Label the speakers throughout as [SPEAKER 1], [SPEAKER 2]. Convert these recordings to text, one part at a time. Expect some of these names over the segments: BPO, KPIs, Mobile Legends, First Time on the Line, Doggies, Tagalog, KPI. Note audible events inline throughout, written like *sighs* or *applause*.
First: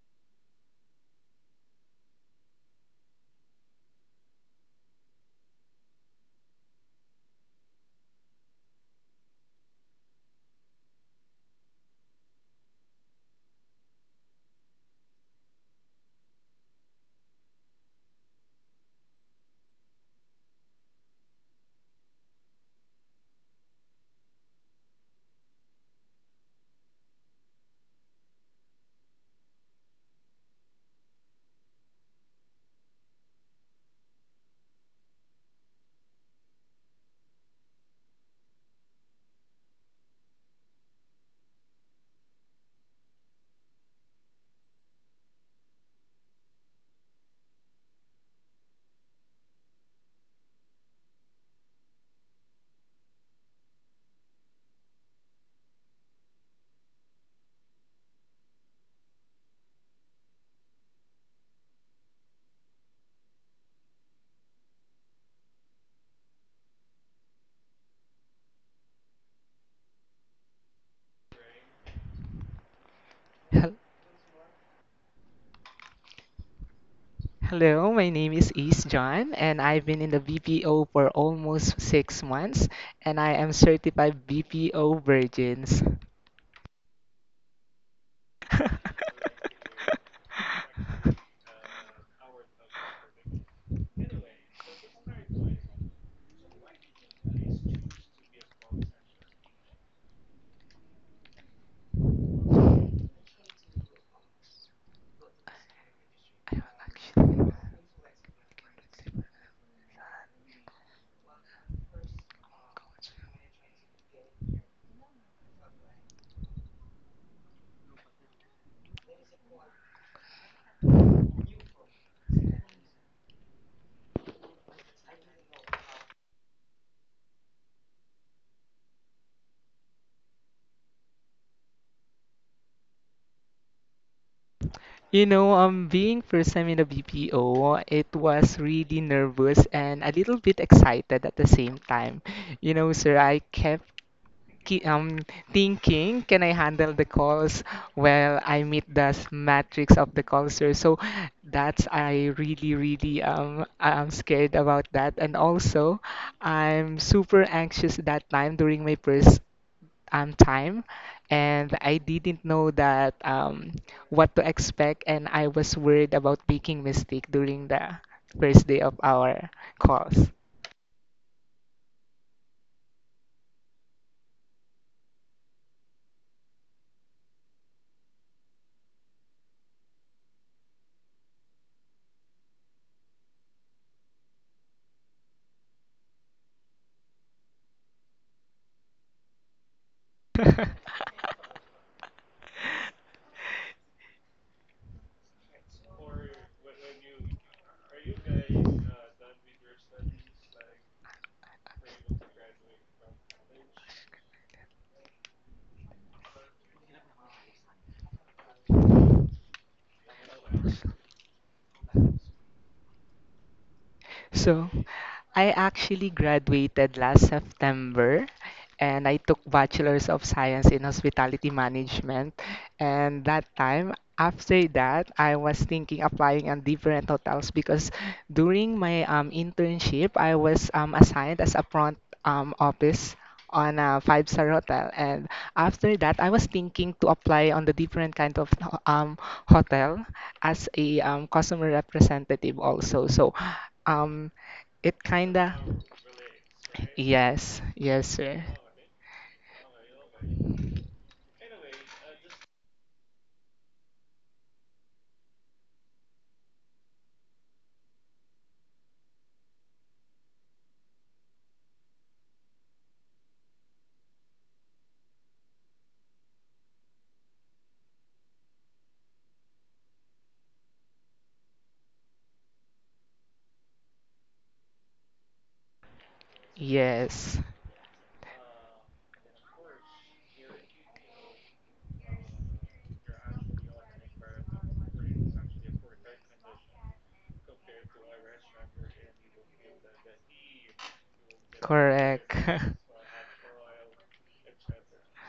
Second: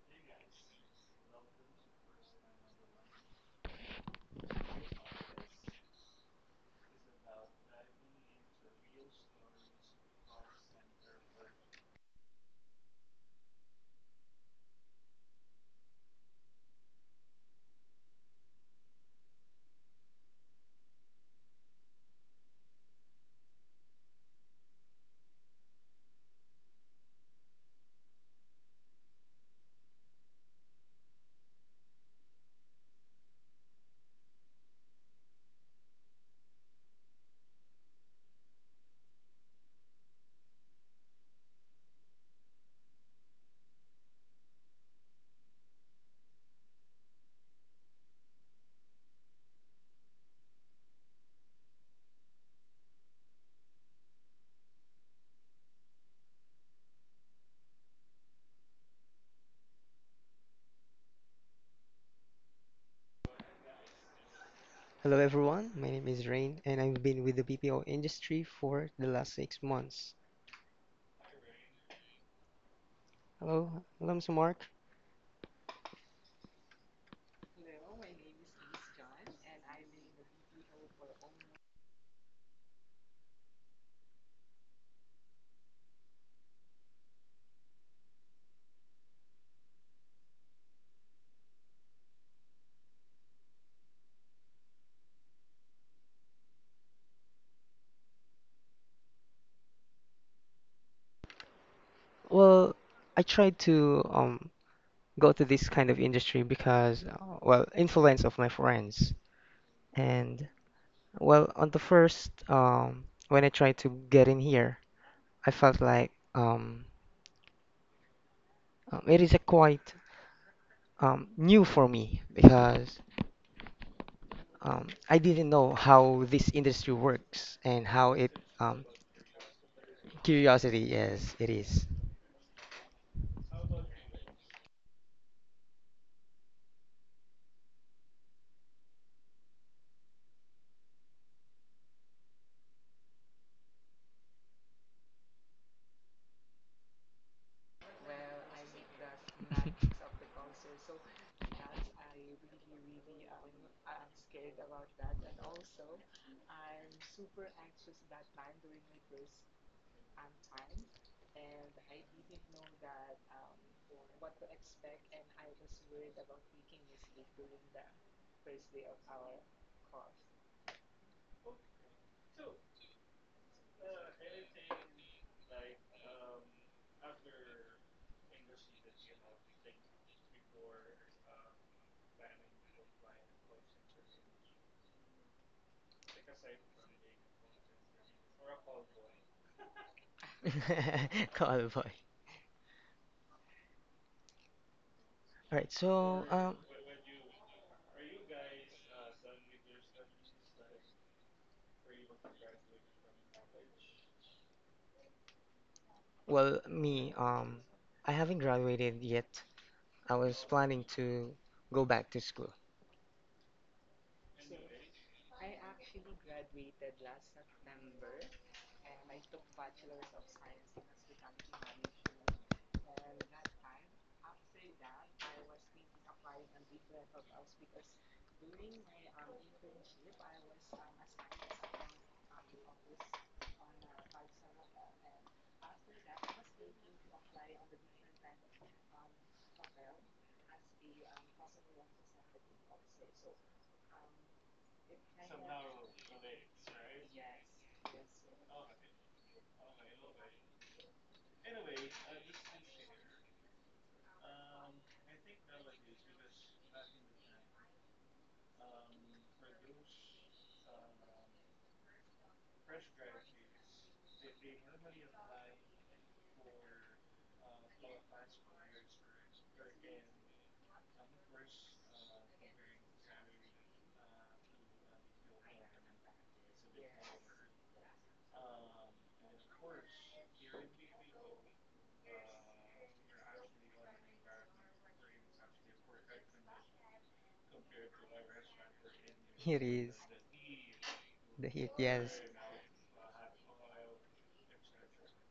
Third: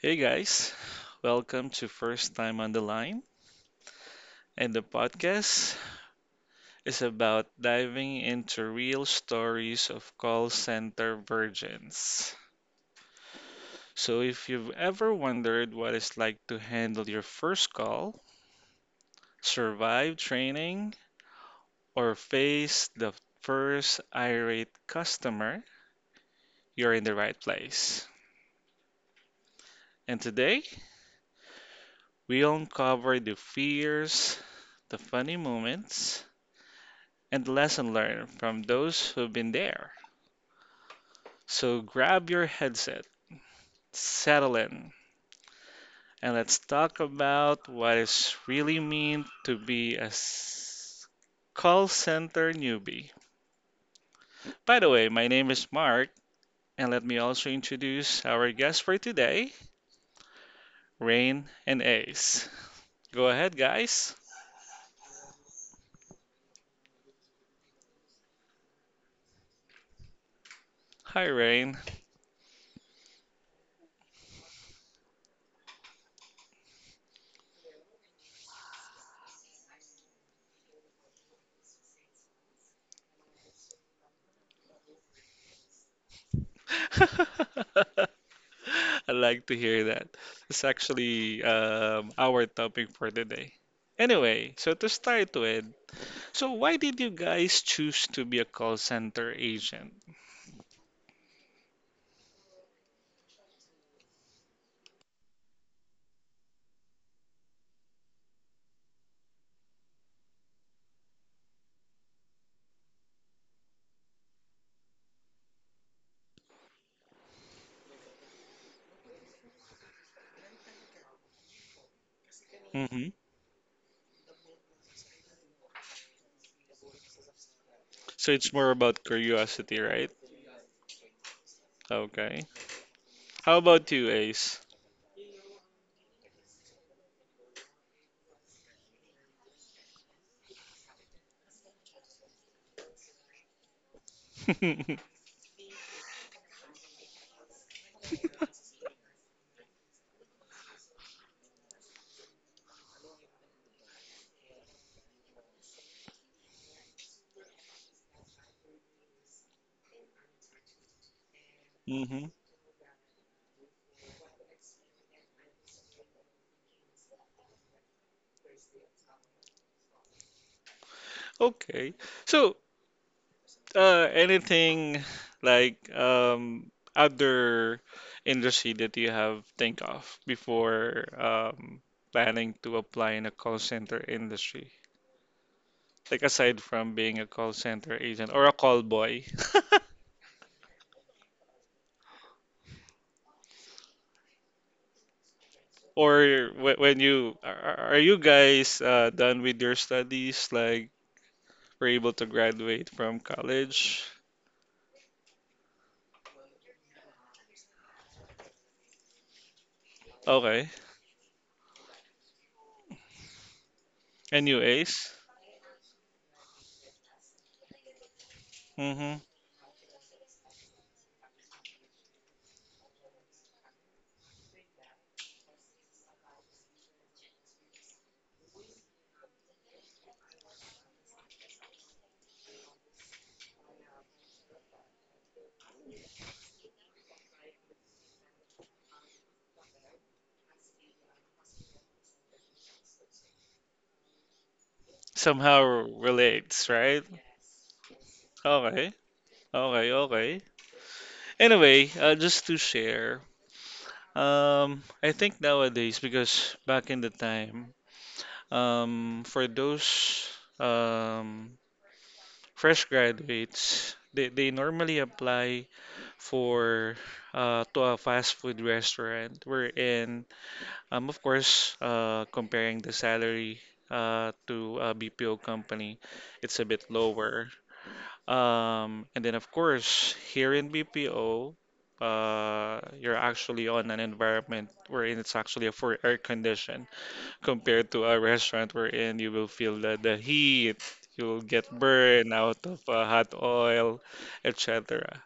[SPEAKER 1] Hey guys, welcome to First Time on the Line. And the podcast is about diving into real stories of call center virgins. So if you've ever wondered what it's like to handle your first call, survive training, or face the first irate customer, you're in the right place. And today, we'll uncover the fears, the funny moments, and lesson learned from those who've been there. So grab your headset, settle in, and let's talk about what it's really mean to be a call center newbie. By the way, my name is Mark, and let me also introduce our guests for today, Rain and Ace. Go ahead, guys.
[SPEAKER 2] Hello everyone, my name is Rain and I've been with the BPO industry for the last 6 months.
[SPEAKER 1] Hi, Rain.
[SPEAKER 3] Hel-
[SPEAKER 2] Hello, hello Mr. Mark.
[SPEAKER 3] Hello, my name is East John, and I've been in the BPO for almost 6 months, and I am certified BPO virgins.
[SPEAKER 1] *laughs* I
[SPEAKER 3] *laughs*
[SPEAKER 1] like to hear that. It's actually our topic for today. Anyway, so to start with, so why did you guys choose to be a call center agent?
[SPEAKER 2] Well, I tried to go to this kind of industry because well, influence of my friends. And well, on the first when I tried to get in here, I felt like it is a quite new for me because
[SPEAKER 1] hmm
[SPEAKER 2] I didn't know how this industry works and how it
[SPEAKER 1] So it's more
[SPEAKER 2] um
[SPEAKER 1] about curiosity, right?
[SPEAKER 2] curiosity, yes, it is.
[SPEAKER 1] Okay. How about you, Ace?
[SPEAKER 3] You know, being first time in the BPO, it was really nervous and a little bit excited at the same time. You know, sir, I kept ki-
[SPEAKER 1] *laughs*
[SPEAKER 3] um, thinking, can I handle the calls? Well, I meet the matrix of the culture. So that's I really, I'm scared about that. And also, I'm super anxious that time during my first time, and I
[SPEAKER 1] hmm
[SPEAKER 3] didn't know that what to expect, and I was worried about making mistake during the first day of our calls.
[SPEAKER 1] Okay. So, anything like other industry that you have think of before planning to apply in a call center industry? Like aside from being a call center agent or a call boy,
[SPEAKER 3] *laughs*
[SPEAKER 2] *laughs* Callboy. All right,
[SPEAKER 1] *laughs*
[SPEAKER 2] so
[SPEAKER 1] or wh- when you are you guys done with your studies? Like, were able to graduate from college?
[SPEAKER 2] well, me I haven't graduated yet. I was
[SPEAKER 1] Okay.
[SPEAKER 2] planning to go back to school.
[SPEAKER 1] And you,
[SPEAKER 3] So,
[SPEAKER 1] Ace?
[SPEAKER 3] I actually graduated last September and I
[SPEAKER 1] Mm-hmm.
[SPEAKER 3] took Bachelor's of Science in Hospitality Management. And that time, after that, I was thinking applying on different hotels because during my internship, I was assigned as a front office on a five-star hotel. And after that, I was thinking to apply on the different kind of um, hotel as a customer representative also. So um, it kinda.
[SPEAKER 1] Somehow relates, right?
[SPEAKER 3] Yes, yes, sir.
[SPEAKER 1] Okay. Okay, okay. Anyway, just to share, I think nowadays, because back in the time, for those um, fresh graduates, they normally apply for to a fast food restaurant. Wherein, of course, comparing the salary to a BPO company, it's a bit
[SPEAKER 3] Yes,
[SPEAKER 1] lower. And then, of course, here in BPO, you're actually on an environment wherein it's actually a for air condition compared to a restaurant wherein
[SPEAKER 2] *laughs*
[SPEAKER 1] you will
[SPEAKER 2] Here
[SPEAKER 1] feel
[SPEAKER 2] is
[SPEAKER 1] the heat, you'll
[SPEAKER 2] the hit,
[SPEAKER 1] get
[SPEAKER 2] yes.
[SPEAKER 3] correct.
[SPEAKER 1] burned out of hot oil, et cetera.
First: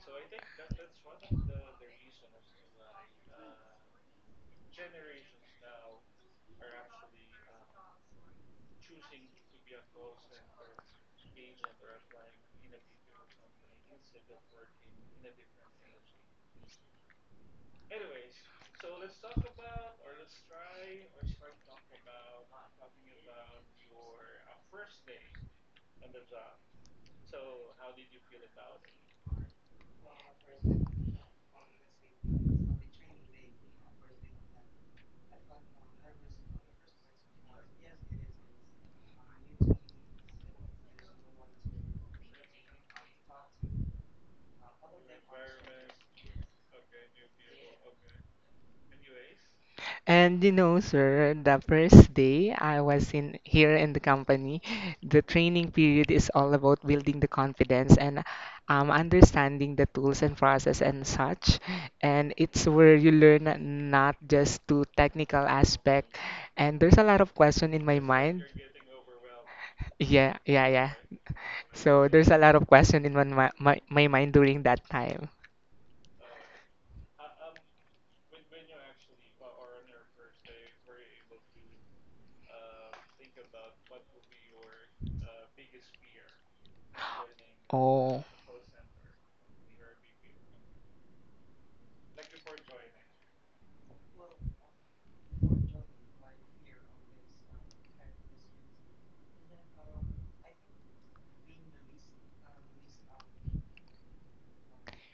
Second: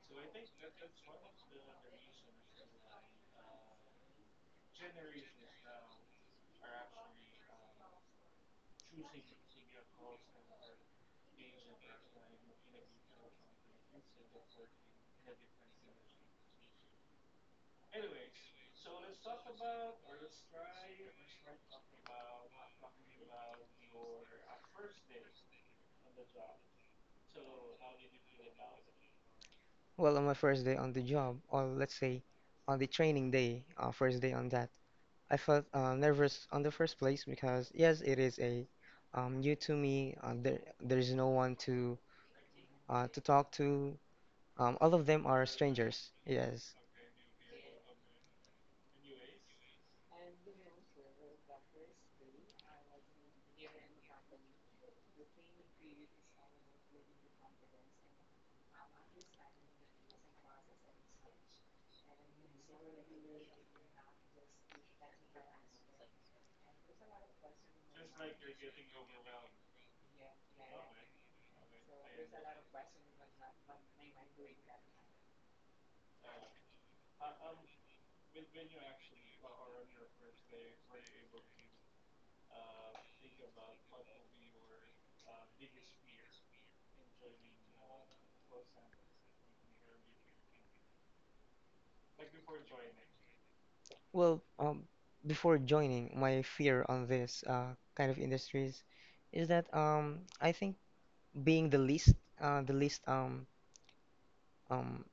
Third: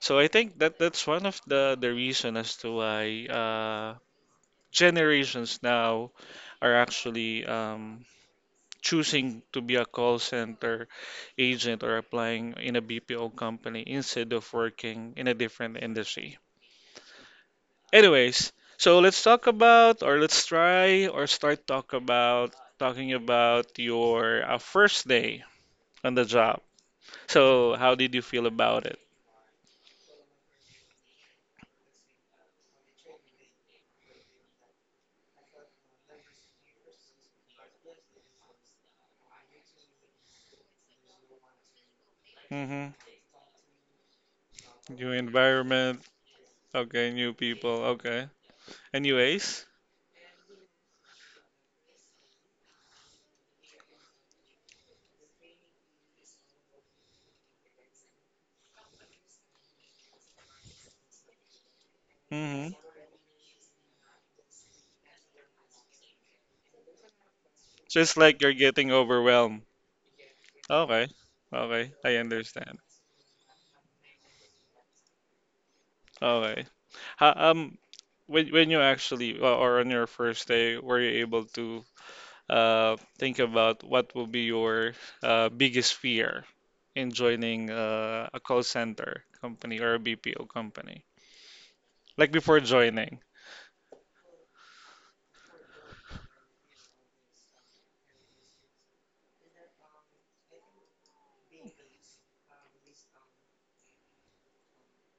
[SPEAKER 1] So I think that that's one of the reason as to why generations now are actually choosing to be a call center agent or applying in a BPO company instead of working in a different industry. Anyways, so let's talk about, or let's try, or start talk about talking about your first day on the job. So how did you feel about it?
[SPEAKER 2] Well, on my first day on the job, or let's say on the training day, first day on that, I felt nervous on the first place because yes, it is a new to me. There's no one
[SPEAKER 1] Mm-hmm.
[SPEAKER 2] to talk to.
[SPEAKER 3] *laughs*
[SPEAKER 2] All of
[SPEAKER 1] New
[SPEAKER 2] them are
[SPEAKER 1] environment.
[SPEAKER 2] strangers. Yes.
[SPEAKER 1] Okay, new people. Okay. Anyways.
[SPEAKER 3] And you know, sir, the first day I was in here in the company, the training period is all about building the confidence and understanding the tools and process and such. And it's
[SPEAKER 1] Mm-hmm.
[SPEAKER 3] where you learn not just to technical aspect. And there's a lot of question in my
[SPEAKER 1] Just like
[SPEAKER 3] mind.
[SPEAKER 1] you're getting overwhelmed.
[SPEAKER 3] Yeah, yeah, yeah.
[SPEAKER 1] Okay. Okay.
[SPEAKER 3] So
[SPEAKER 1] I
[SPEAKER 3] there's a lot of
[SPEAKER 1] understand.
[SPEAKER 3] question in my mind during that time.
[SPEAKER 1] Okay. How, when you actually, or on your first day, were you able to think about what will be your biggest fear in joining
[SPEAKER 3] Oh.
[SPEAKER 1] a call center company or a BPO company? Like before joining,
[SPEAKER 2] Well, before joining, my fear on this kind of industries is that I think being the least, uh, the least um, um,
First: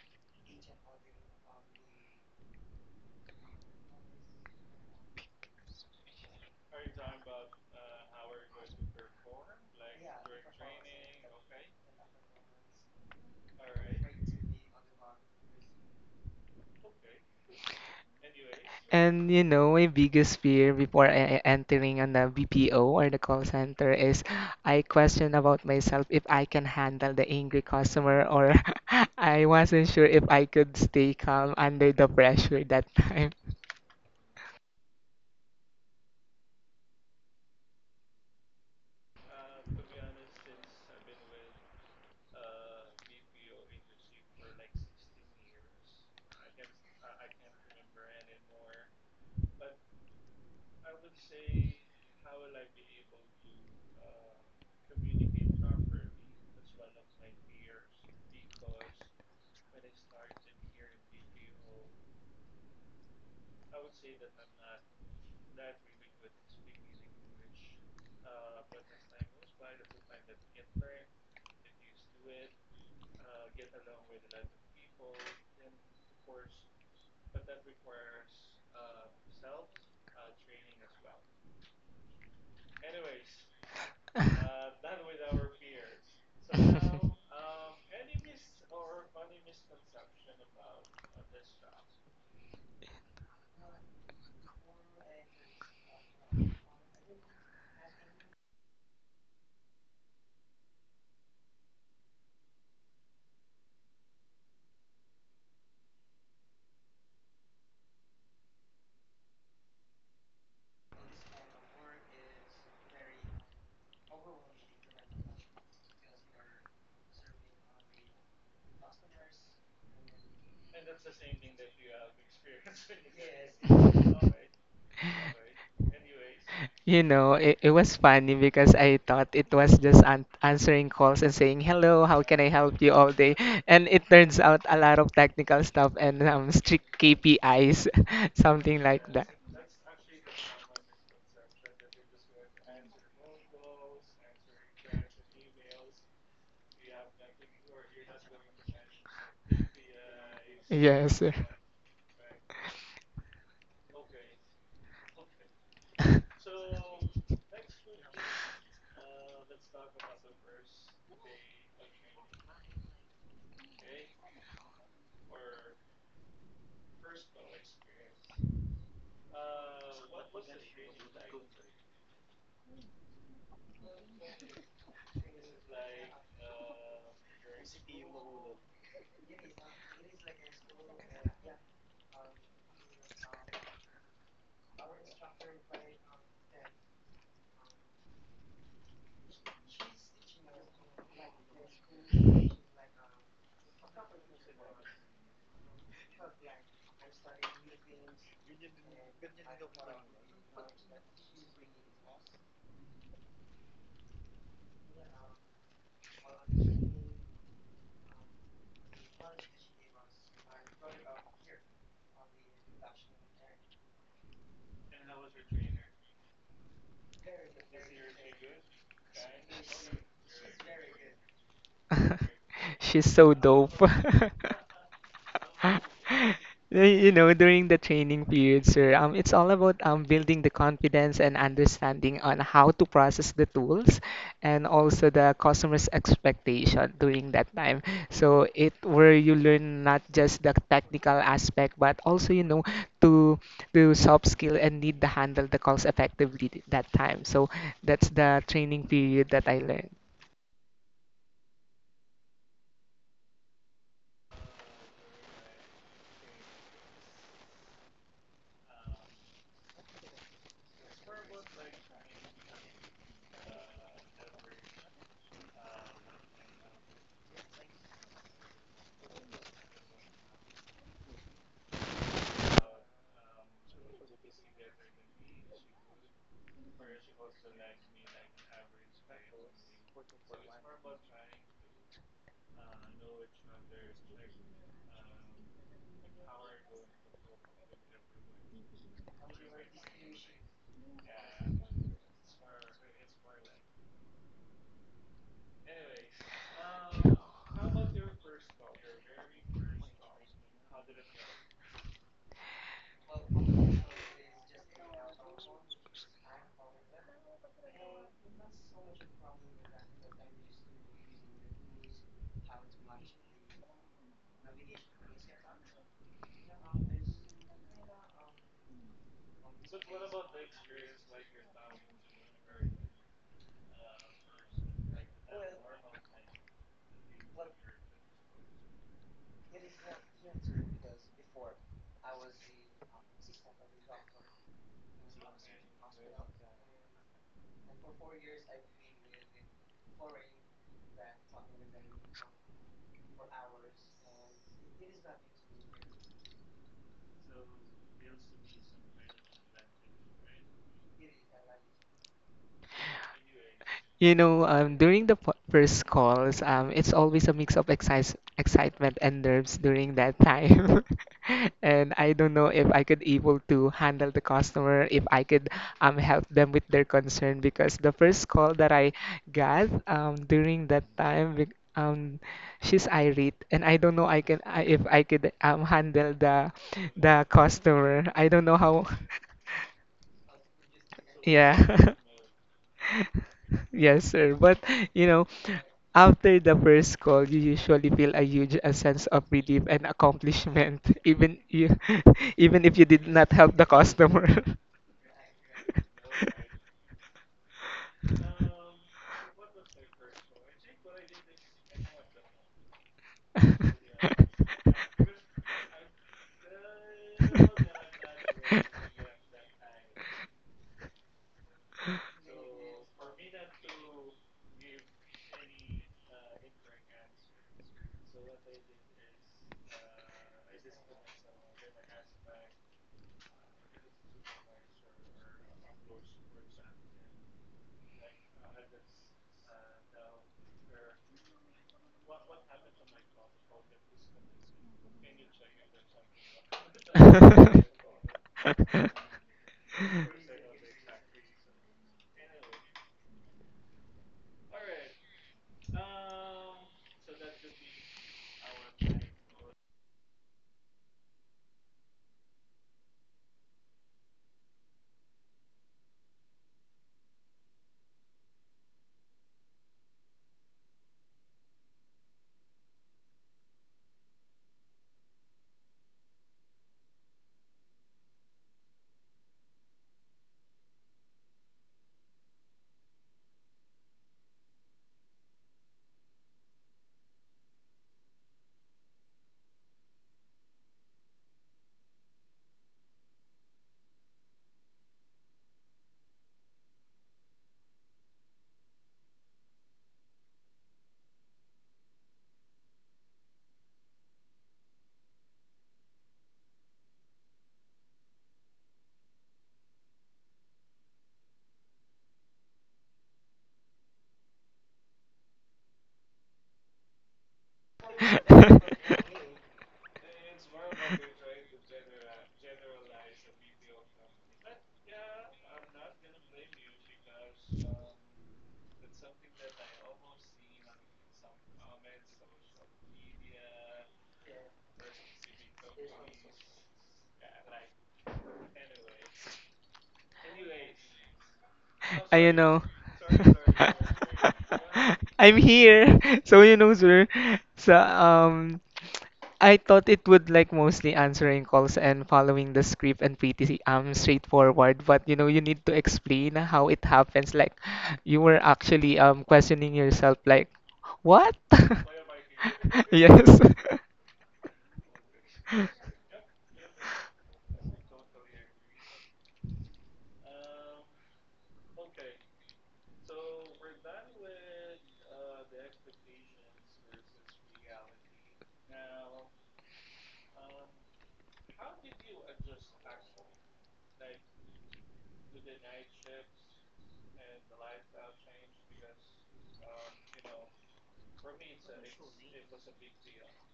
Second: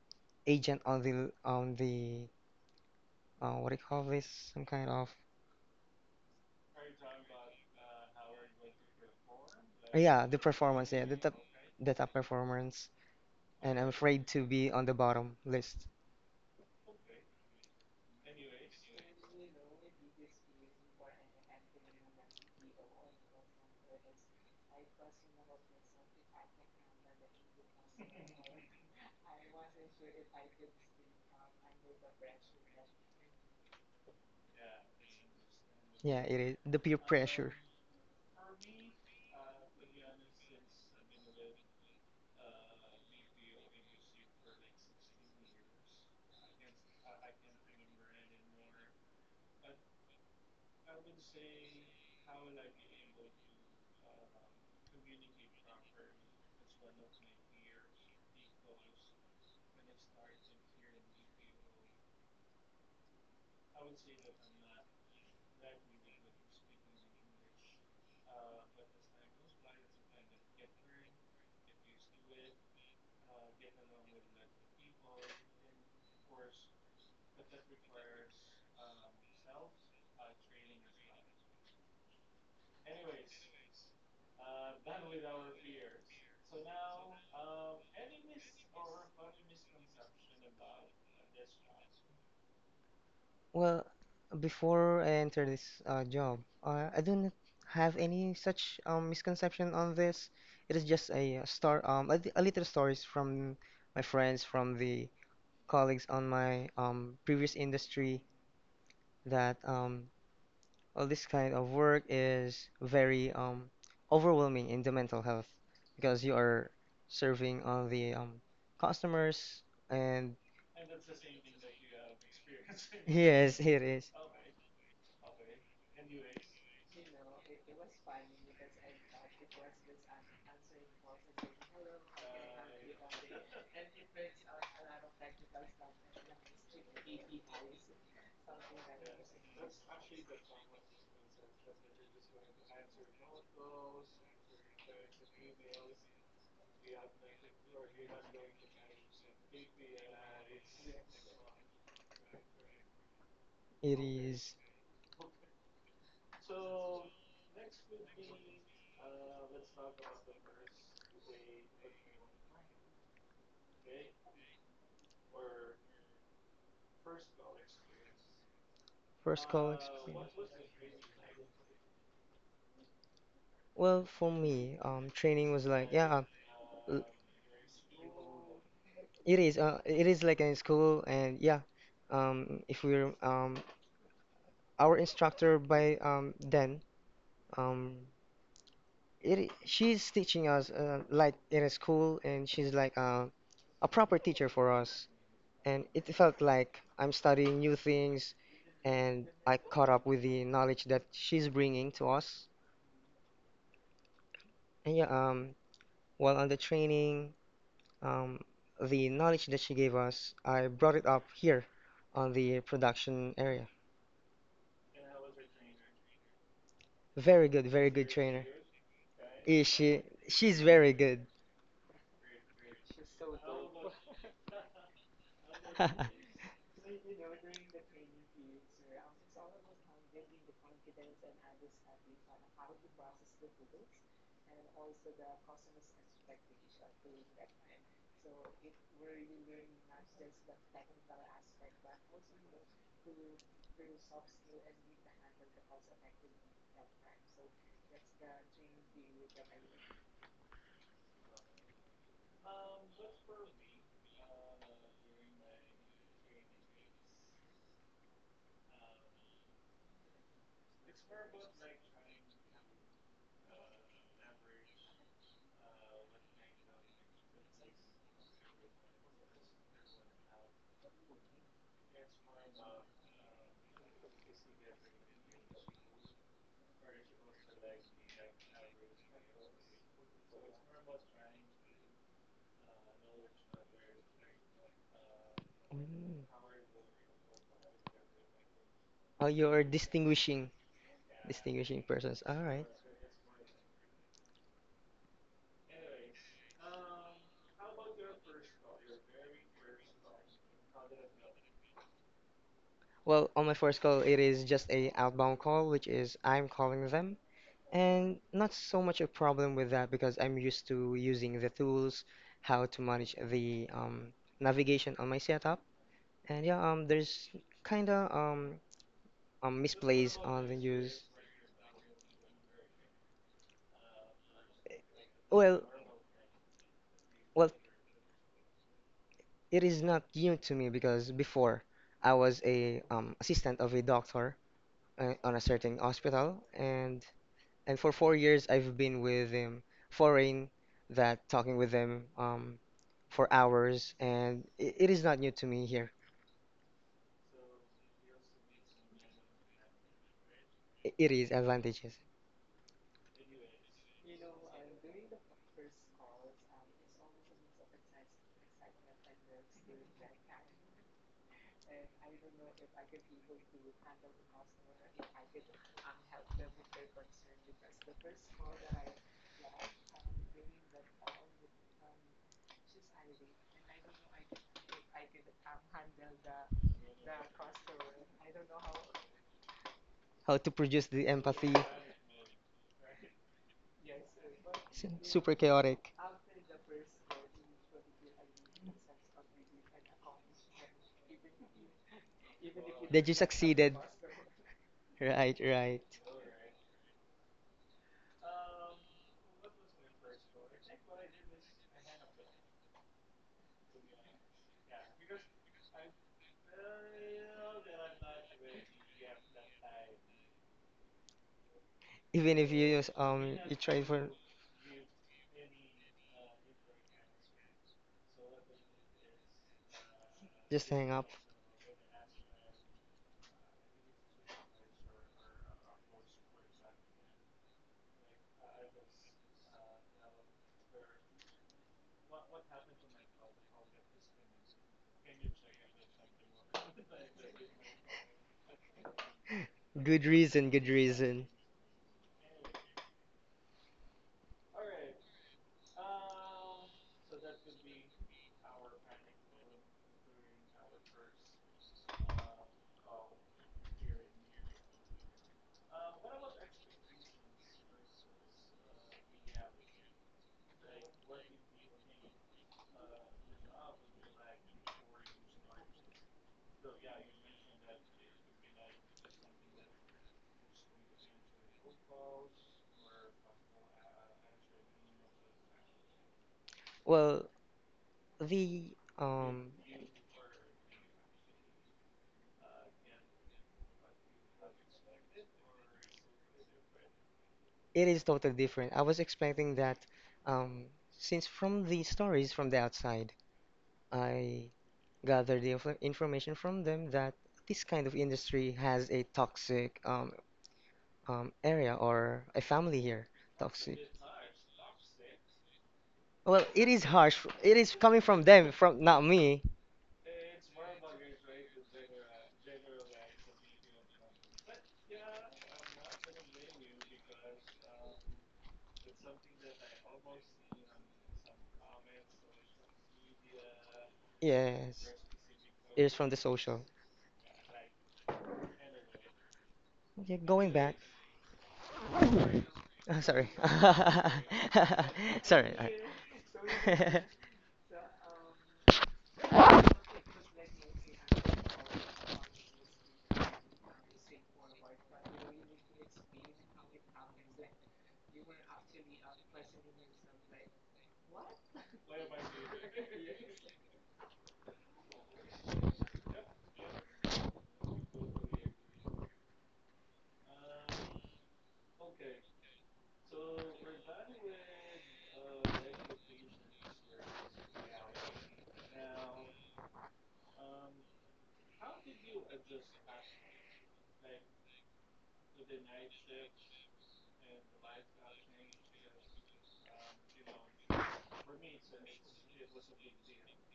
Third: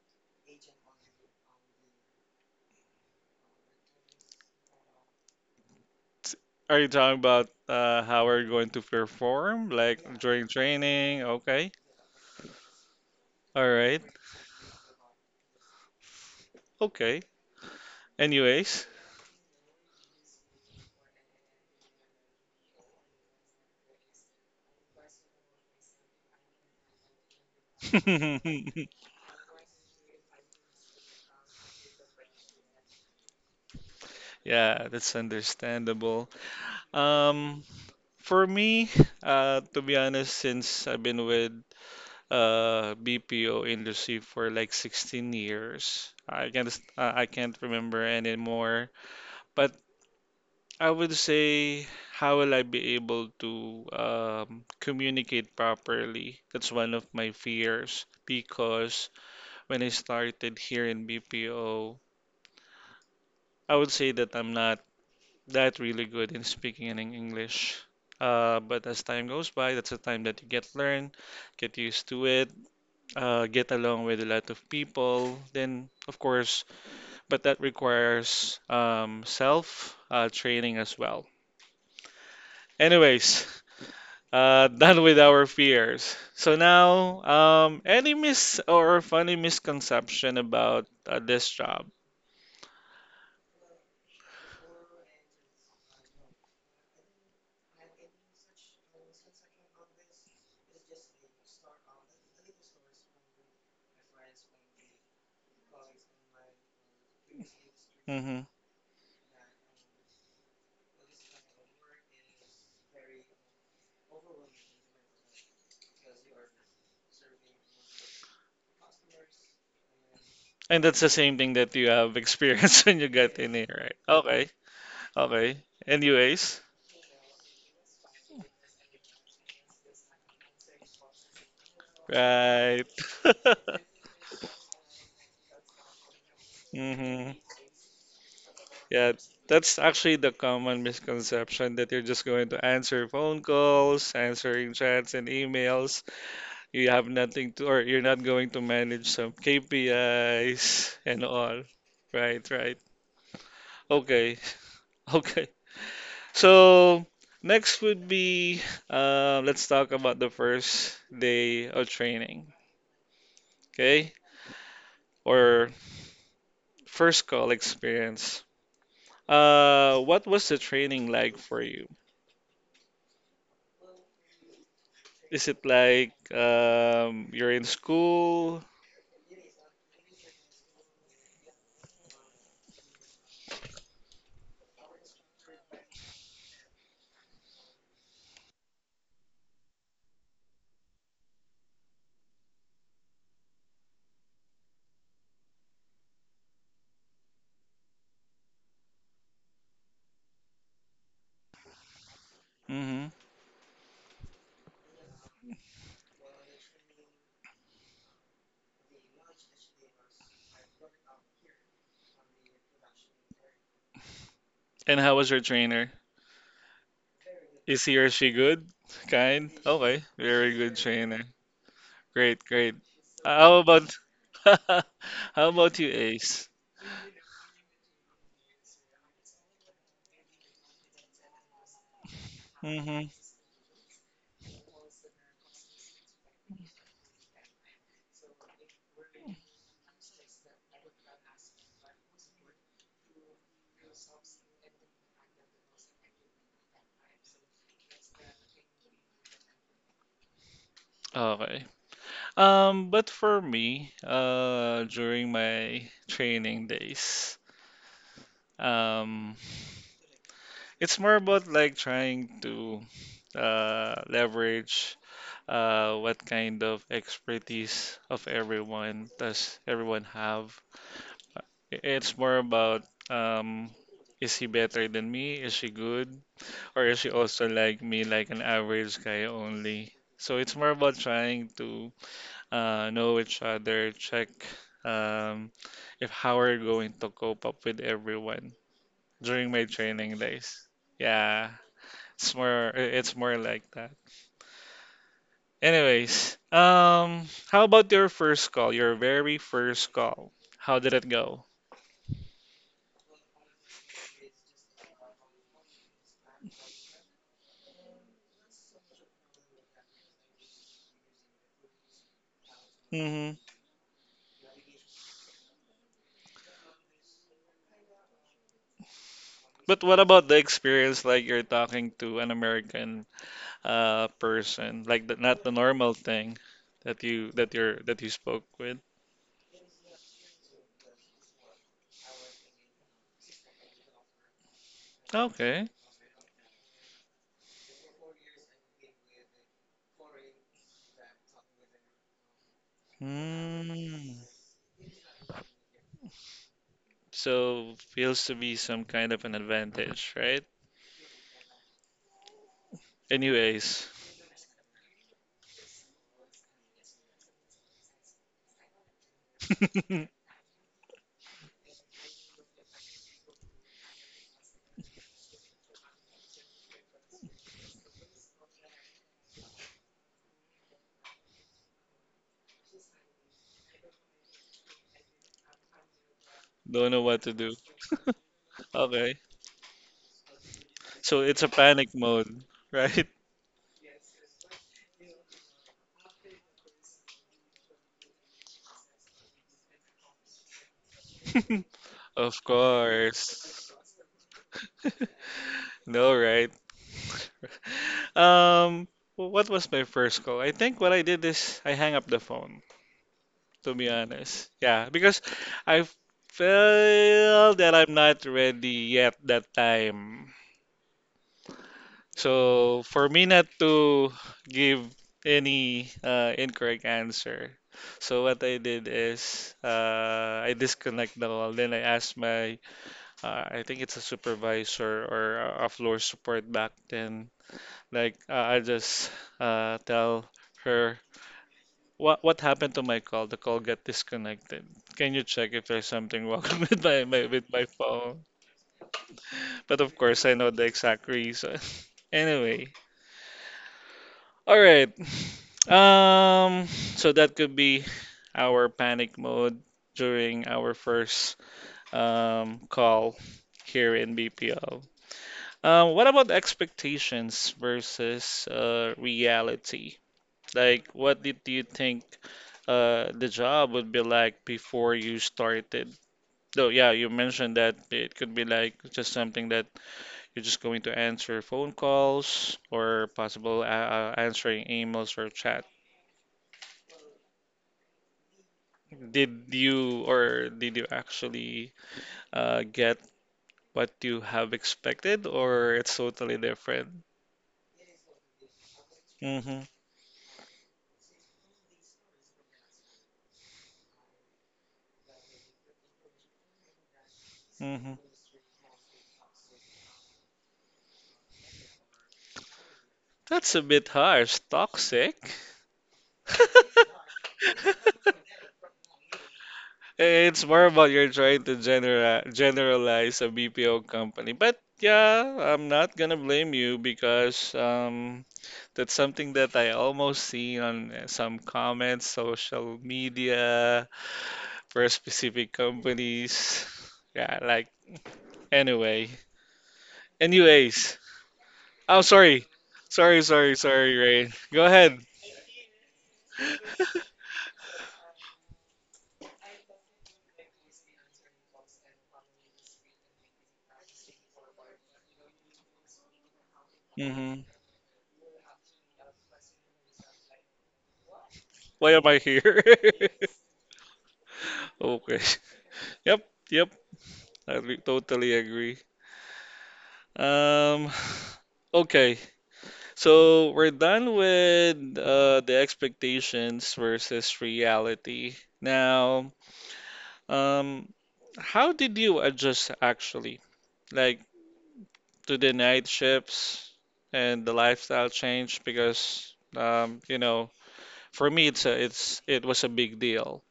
[SPEAKER 2] agent on the what do you call this? Some kind of
[SPEAKER 1] t- are you talking about how are you going to perform? Like
[SPEAKER 2] yeah, the
[SPEAKER 1] during
[SPEAKER 2] performance, yeah,
[SPEAKER 1] training? Okay.
[SPEAKER 2] the top performance,
[SPEAKER 1] All
[SPEAKER 2] and I'm
[SPEAKER 1] right.
[SPEAKER 2] afraid to be on the bottom list.
[SPEAKER 1] Okay. Anyways.
[SPEAKER 3] And you know, my biggest fear before I entering on the BPO or the call center is I question about myself if I can handle the angry customer or
[SPEAKER 1] *laughs*
[SPEAKER 3] *laughs* I wasn't sure if I could stay calm under the pressure that time.
[SPEAKER 1] Yeah, that's
[SPEAKER 2] Yeah,
[SPEAKER 1] understandable.
[SPEAKER 2] it is the peer pressure.
[SPEAKER 1] Um, for me, to be honest, since I've been with BPO industry for like 16 years. I can't remember anymore. But I would say, how will I be able to communicate properly? That's one of my fears because when I started here in BPO, I would say that I'm not that really good in speaking in English. But as time goes by, that's the time that get used to it. Get along with a lot of people, then of course, but that requires self training as well. Anyways, *laughs* done with our fears. So now, any mis or funny misconception about this job?
[SPEAKER 2] Well, before I enter this job, I do not have any such misconception on this. It is just a a little stories from my friends, from the colleagues on my previous industry
[SPEAKER 1] hmm
[SPEAKER 2] that all this kind of work is very overwhelming in the mental health because you are serving all the customers and
[SPEAKER 1] And that's the same thing that you have experienced *laughs* when
[SPEAKER 2] *laughs*
[SPEAKER 1] you got in
[SPEAKER 2] yes,
[SPEAKER 1] here,
[SPEAKER 2] it
[SPEAKER 1] right?
[SPEAKER 2] is.
[SPEAKER 3] *laughs*
[SPEAKER 1] Okay, okay. Anyways,
[SPEAKER 3] You know, it was funny because I thought it was just an answering calls and saying, hello, how can I
[SPEAKER 1] right.
[SPEAKER 3] help you all day? And it turns
[SPEAKER 1] *laughs*
[SPEAKER 3] out a lot of technical stuff and strict
[SPEAKER 1] hmm
[SPEAKER 3] KPIs, *laughs* something
[SPEAKER 1] Yeah,
[SPEAKER 3] like that.
[SPEAKER 1] that's actually the common misconception that you're just going to answer phone calls, answering chats and emails. You have nothing to, or you're not going to manage some KPIs and
[SPEAKER 3] Yes. *laughs*
[SPEAKER 1] all. Right, right.
[SPEAKER 2] It
[SPEAKER 1] Okay,
[SPEAKER 2] is.
[SPEAKER 1] *laughs* okay. So next would be, let's talk about the first day of training, okay? Or first call experience.
[SPEAKER 2] First call
[SPEAKER 1] What
[SPEAKER 2] experience.
[SPEAKER 1] was the training like for you?
[SPEAKER 2] Well, for me,
[SPEAKER 1] Is
[SPEAKER 2] training
[SPEAKER 1] it
[SPEAKER 2] was like,
[SPEAKER 1] like
[SPEAKER 2] l-
[SPEAKER 1] you're in school?
[SPEAKER 2] it is. It is like in school, and if we're our instructor by then, um, she's teaching us like in a school, and she's like a proper teacher for us, and it felt like I'm studying new things, and I caught up with the knowledge that she's bringing to us.
[SPEAKER 1] hmm
[SPEAKER 2] And while on the training. Um, the knowledge that she gave us, I brought it up here on the production area.
[SPEAKER 1] And how was your trainer?
[SPEAKER 2] Very good,
[SPEAKER 1] Is
[SPEAKER 2] very
[SPEAKER 1] he or
[SPEAKER 2] good
[SPEAKER 1] she
[SPEAKER 2] trainer.
[SPEAKER 1] good? Kind?
[SPEAKER 2] Is she?
[SPEAKER 1] Okay, very
[SPEAKER 2] She's
[SPEAKER 1] good
[SPEAKER 2] very
[SPEAKER 1] trainer.
[SPEAKER 2] good. *laughs*
[SPEAKER 1] Great, great.
[SPEAKER 3] She's so
[SPEAKER 1] How
[SPEAKER 3] dope.
[SPEAKER 1] about
[SPEAKER 3] *laughs*
[SPEAKER 1] *laughs* how about you,
[SPEAKER 3] *laughs*
[SPEAKER 1] Ace?
[SPEAKER 3] You know, during the training period, sir, it's all about building the confidence and understanding on how to
[SPEAKER 1] hmm
[SPEAKER 3] process the tools and also the customer's expectation during that time. So it where you learn not just the technical aspect, but also, you know, to to soft skill and need to handle the calls effectively that time. So that's the training period that I learned.
[SPEAKER 1] Okay. But for me, during my training days, um, it's more about like trying to leverage what kind of expertise of everyone does everyone have? Uh, It's more about um, is he better than me? Is she good? Or is she also like me, like an average guy only? So it's more about trying to know each other, check um, if
[SPEAKER 2] Mm.
[SPEAKER 1] how we're going to cope up with everyone
[SPEAKER 2] Oh,
[SPEAKER 1] during my
[SPEAKER 2] you're
[SPEAKER 1] training
[SPEAKER 2] distinguishing,
[SPEAKER 1] days. Yeah,
[SPEAKER 2] distinguishing persons. All right.
[SPEAKER 1] it's more like that. Anyways, how about your first call, your very first call? How did it go?
[SPEAKER 2] Well, on my first call, it is just a outbound call, which is I'm calling them, and not so much a problem with that because I'm used to using the tools, how to manage
[SPEAKER 1] hmm
[SPEAKER 2] the navigation on my setup. And there's kinda
[SPEAKER 1] But what
[SPEAKER 2] misplays
[SPEAKER 1] about the
[SPEAKER 2] on the
[SPEAKER 1] experience,
[SPEAKER 2] news.
[SPEAKER 1] like you're talking to an American person, like the, not the
[SPEAKER 2] Well,
[SPEAKER 1] normal thing that you that
[SPEAKER 2] well,
[SPEAKER 1] you're that you spoke with?
[SPEAKER 2] it is not new to me because before I was a assistant of a doctor on a
[SPEAKER 1] Okay.
[SPEAKER 2] certain hospital, and for 4 years I've been with him foreign that talking with them for hours,
[SPEAKER 1] Mm.
[SPEAKER 2] and it is not new to me here.
[SPEAKER 1] So feels to be some kind of an advantage, right?
[SPEAKER 2] It is advantages
[SPEAKER 1] Anyways,
[SPEAKER 3] You know, during the first calls, it's always a mix of excis excitement and nerves during
[SPEAKER 1] *laughs*
[SPEAKER 3] that time. *laughs* And I don't know if I could able to handle the customer, if I could help them with their concern because the first call that I got during that time, she's irate, and I don't know if I could handle
[SPEAKER 1] don't know what
[SPEAKER 3] the
[SPEAKER 1] to do. *laughs*
[SPEAKER 3] customer. I don't know how. *laughs*
[SPEAKER 1] Okay.
[SPEAKER 2] how to produce the
[SPEAKER 1] So it's a
[SPEAKER 2] empathy.
[SPEAKER 1] panic
[SPEAKER 3] Yeah. *laughs*
[SPEAKER 1] mode, right?
[SPEAKER 3] Yes, sir. But you know,
[SPEAKER 2] Super chaotic.
[SPEAKER 3] after the first call, you usually feel a huge a sense of relief and accomplishment, *laughs* even you,
[SPEAKER 1] *laughs*
[SPEAKER 3] *laughs*
[SPEAKER 1] Of
[SPEAKER 3] even if you did
[SPEAKER 2] That you
[SPEAKER 3] not help
[SPEAKER 1] course.
[SPEAKER 3] the
[SPEAKER 2] succeeded.
[SPEAKER 3] customer.
[SPEAKER 2] Right, right.
[SPEAKER 1] No, right? *laughs* Um, what was my first call? I think what I did is I hang up the phone, to be honest. Yeah, because I feel that I'm not ready yet that time.
[SPEAKER 2] Even if you
[SPEAKER 1] So
[SPEAKER 2] use,
[SPEAKER 1] for me not
[SPEAKER 2] you try for
[SPEAKER 1] to give any incorrect answer, so what I did is I
[SPEAKER 2] just hang up.
[SPEAKER 1] disconnect the call. Then I asked my I think it's a supervisor or a floor support back then. Like I just tell her what happened to my call. The call got disconnected. Can you
[SPEAKER 3] *laughs*
[SPEAKER 1] check if there's something wrong *laughs* with my phone? But of
[SPEAKER 2] Good
[SPEAKER 1] course, I
[SPEAKER 2] reason,
[SPEAKER 1] know the
[SPEAKER 2] good
[SPEAKER 1] exact
[SPEAKER 2] reason.
[SPEAKER 1] reason. *laughs* Anyway, all right. *laughs* Um, so that could be our panic mode during our first call here in BPO. What about expectations versus reality? Like, what did you think the job would be like before you started? Though, yeah, you mentioned that it could be like just something that you're just going to answer phone calls or possible answering emails or chat.
[SPEAKER 2] Well, the um
[SPEAKER 1] Did you or did you actually get what you have expected, or it's totally different?
[SPEAKER 2] it is totally different. I was expecting
[SPEAKER 1] Mm-hmm,
[SPEAKER 2] that um since from the stories from the outside, I gathered the information from them that this kind of
[SPEAKER 1] mm-hmm.
[SPEAKER 2] industry has a toxic area or a family here.
[SPEAKER 1] That's a
[SPEAKER 2] Toxic.
[SPEAKER 1] bit harsh. Toxic?
[SPEAKER 2] Well, it is harsh.
[SPEAKER 1] *laughs*
[SPEAKER 2] It is coming from them, from not me.
[SPEAKER 1] Eh, it's more about you're trying to generalize a BPO company. But yeah, I'm not gonna blame you because that's something that I almost see on some comments, social media
[SPEAKER 2] Yes.
[SPEAKER 1] for specific
[SPEAKER 2] It is from the social.
[SPEAKER 1] companies. *laughs* Yeah, like anyway.
[SPEAKER 2] Yeah, going back.
[SPEAKER 1] Anyways, oh
[SPEAKER 3] I you
[SPEAKER 1] sorry,
[SPEAKER 3] know.
[SPEAKER 2] Sorry.
[SPEAKER 3] *laughs*
[SPEAKER 1] Ray.
[SPEAKER 2] *laughs*
[SPEAKER 1] Go ahead.
[SPEAKER 3] I'm
[SPEAKER 2] Sorry. I
[SPEAKER 3] here. *laughs* So you know,
[SPEAKER 2] *laughs*
[SPEAKER 3] sir. So I thought it would like mostly answering calls and following the script and pretty straightforward, but you know, you need to explain how it happens.
[SPEAKER 1] hmm
[SPEAKER 3] Like you were actually questioning yourself like what? *laughs*
[SPEAKER 1] Why am I here?
[SPEAKER 3] Yes.
[SPEAKER 1] *laughs*
[SPEAKER 3] *laughs*
[SPEAKER 1] Okay. Yep, yep. Totally agree. Um, *sighs* okay. So we're done with the expectations versus reality. Now, um, how did you adjust actually? Like to the night shifts and the lifestyle change because you know for me it's it's it was a big deal.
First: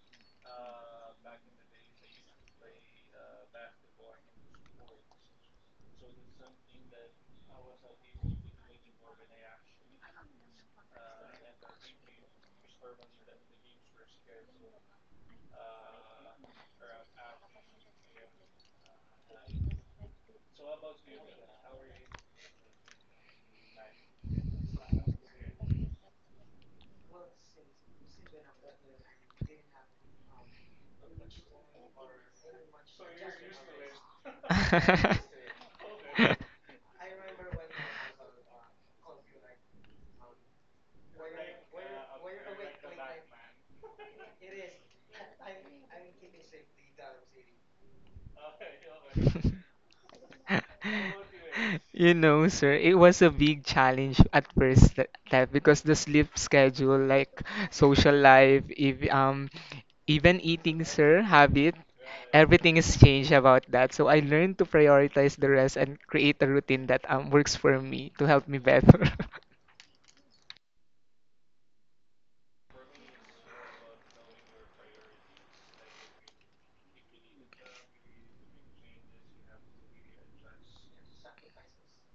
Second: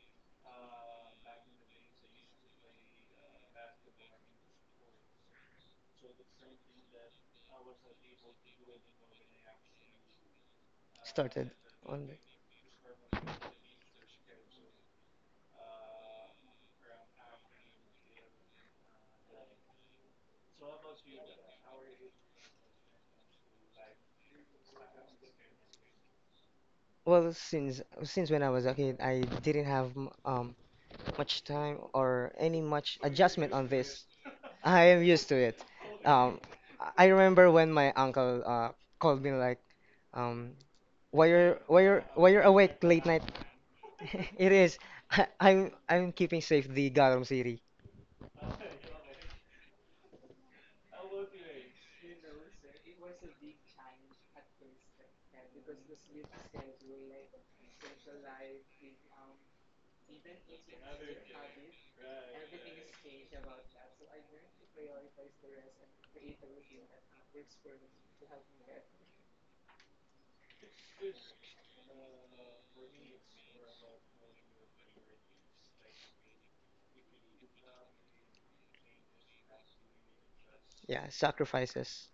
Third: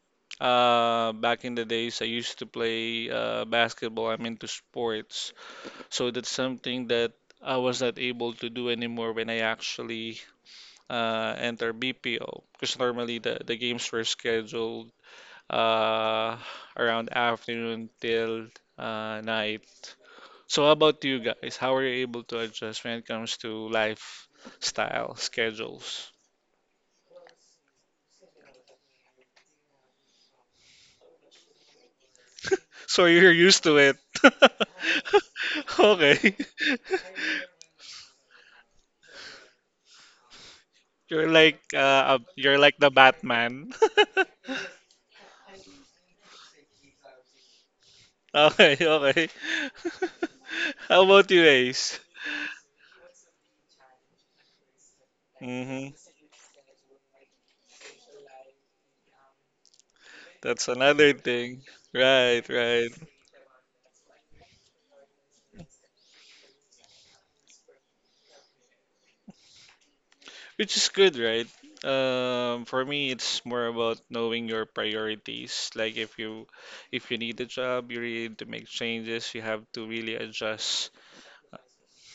[SPEAKER 1] Back in the days, I used to play basketball. I'm into sports, so that's something that I was not able to do anymore when I actually
[SPEAKER 2] started
[SPEAKER 1] enter
[SPEAKER 2] on the-
[SPEAKER 1] BPO because normally the games were scheduled uh, around afternoon till night. So, how about you guys? How are you able to adjust when it comes to lifestyle schedules?
[SPEAKER 2] Well, since when I was a kid, I didn't have much time or any much
[SPEAKER 1] So, you're
[SPEAKER 2] adjustment
[SPEAKER 1] used
[SPEAKER 2] on
[SPEAKER 1] to it.
[SPEAKER 2] this. *laughs* I
[SPEAKER 1] *laughs*
[SPEAKER 2] am used to it.
[SPEAKER 3] *laughs*
[SPEAKER 1] Okay.
[SPEAKER 2] Um,
[SPEAKER 1] *laughs*
[SPEAKER 2] I remember when my uncle called me like, um, why
[SPEAKER 1] You're
[SPEAKER 2] you're
[SPEAKER 1] like
[SPEAKER 2] why you're why you're
[SPEAKER 1] you're like
[SPEAKER 2] awake
[SPEAKER 1] the
[SPEAKER 2] late night?
[SPEAKER 1] Batman.
[SPEAKER 2] *laughs*
[SPEAKER 1] *laughs*
[SPEAKER 2] It is. I'm keeping safe the Garam City.
[SPEAKER 1] Okay, okay. *laughs* How about you, Ace?
[SPEAKER 3] You know, sir, it was a big challenge at first that, that because
[SPEAKER 1] hmm
[SPEAKER 3] the sleep schedule, like social life, if even
[SPEAKER 1] That's
[SPEAKER 3] eating,
[SPEAKER 1] another
[SPEAKER 3] sir,
[SPEAKER 1] thing.
[SPEAKER 3] habit,
[SPEAKER 1] Right,
[SPEAKER 3] everything
[SPEAKER 1] right.
[SPEAKER 3] is changed about that. So I learned to prioritize the rest and create a routine that works for me to help me better. *laughs*
[SPEAKER 1] Which is good, right? For me, it's more about knowing your priorities. Like if you need a job, you really need to make changes. You have to really adjust.
[SPEAKER 2] Yeah, sacrifices.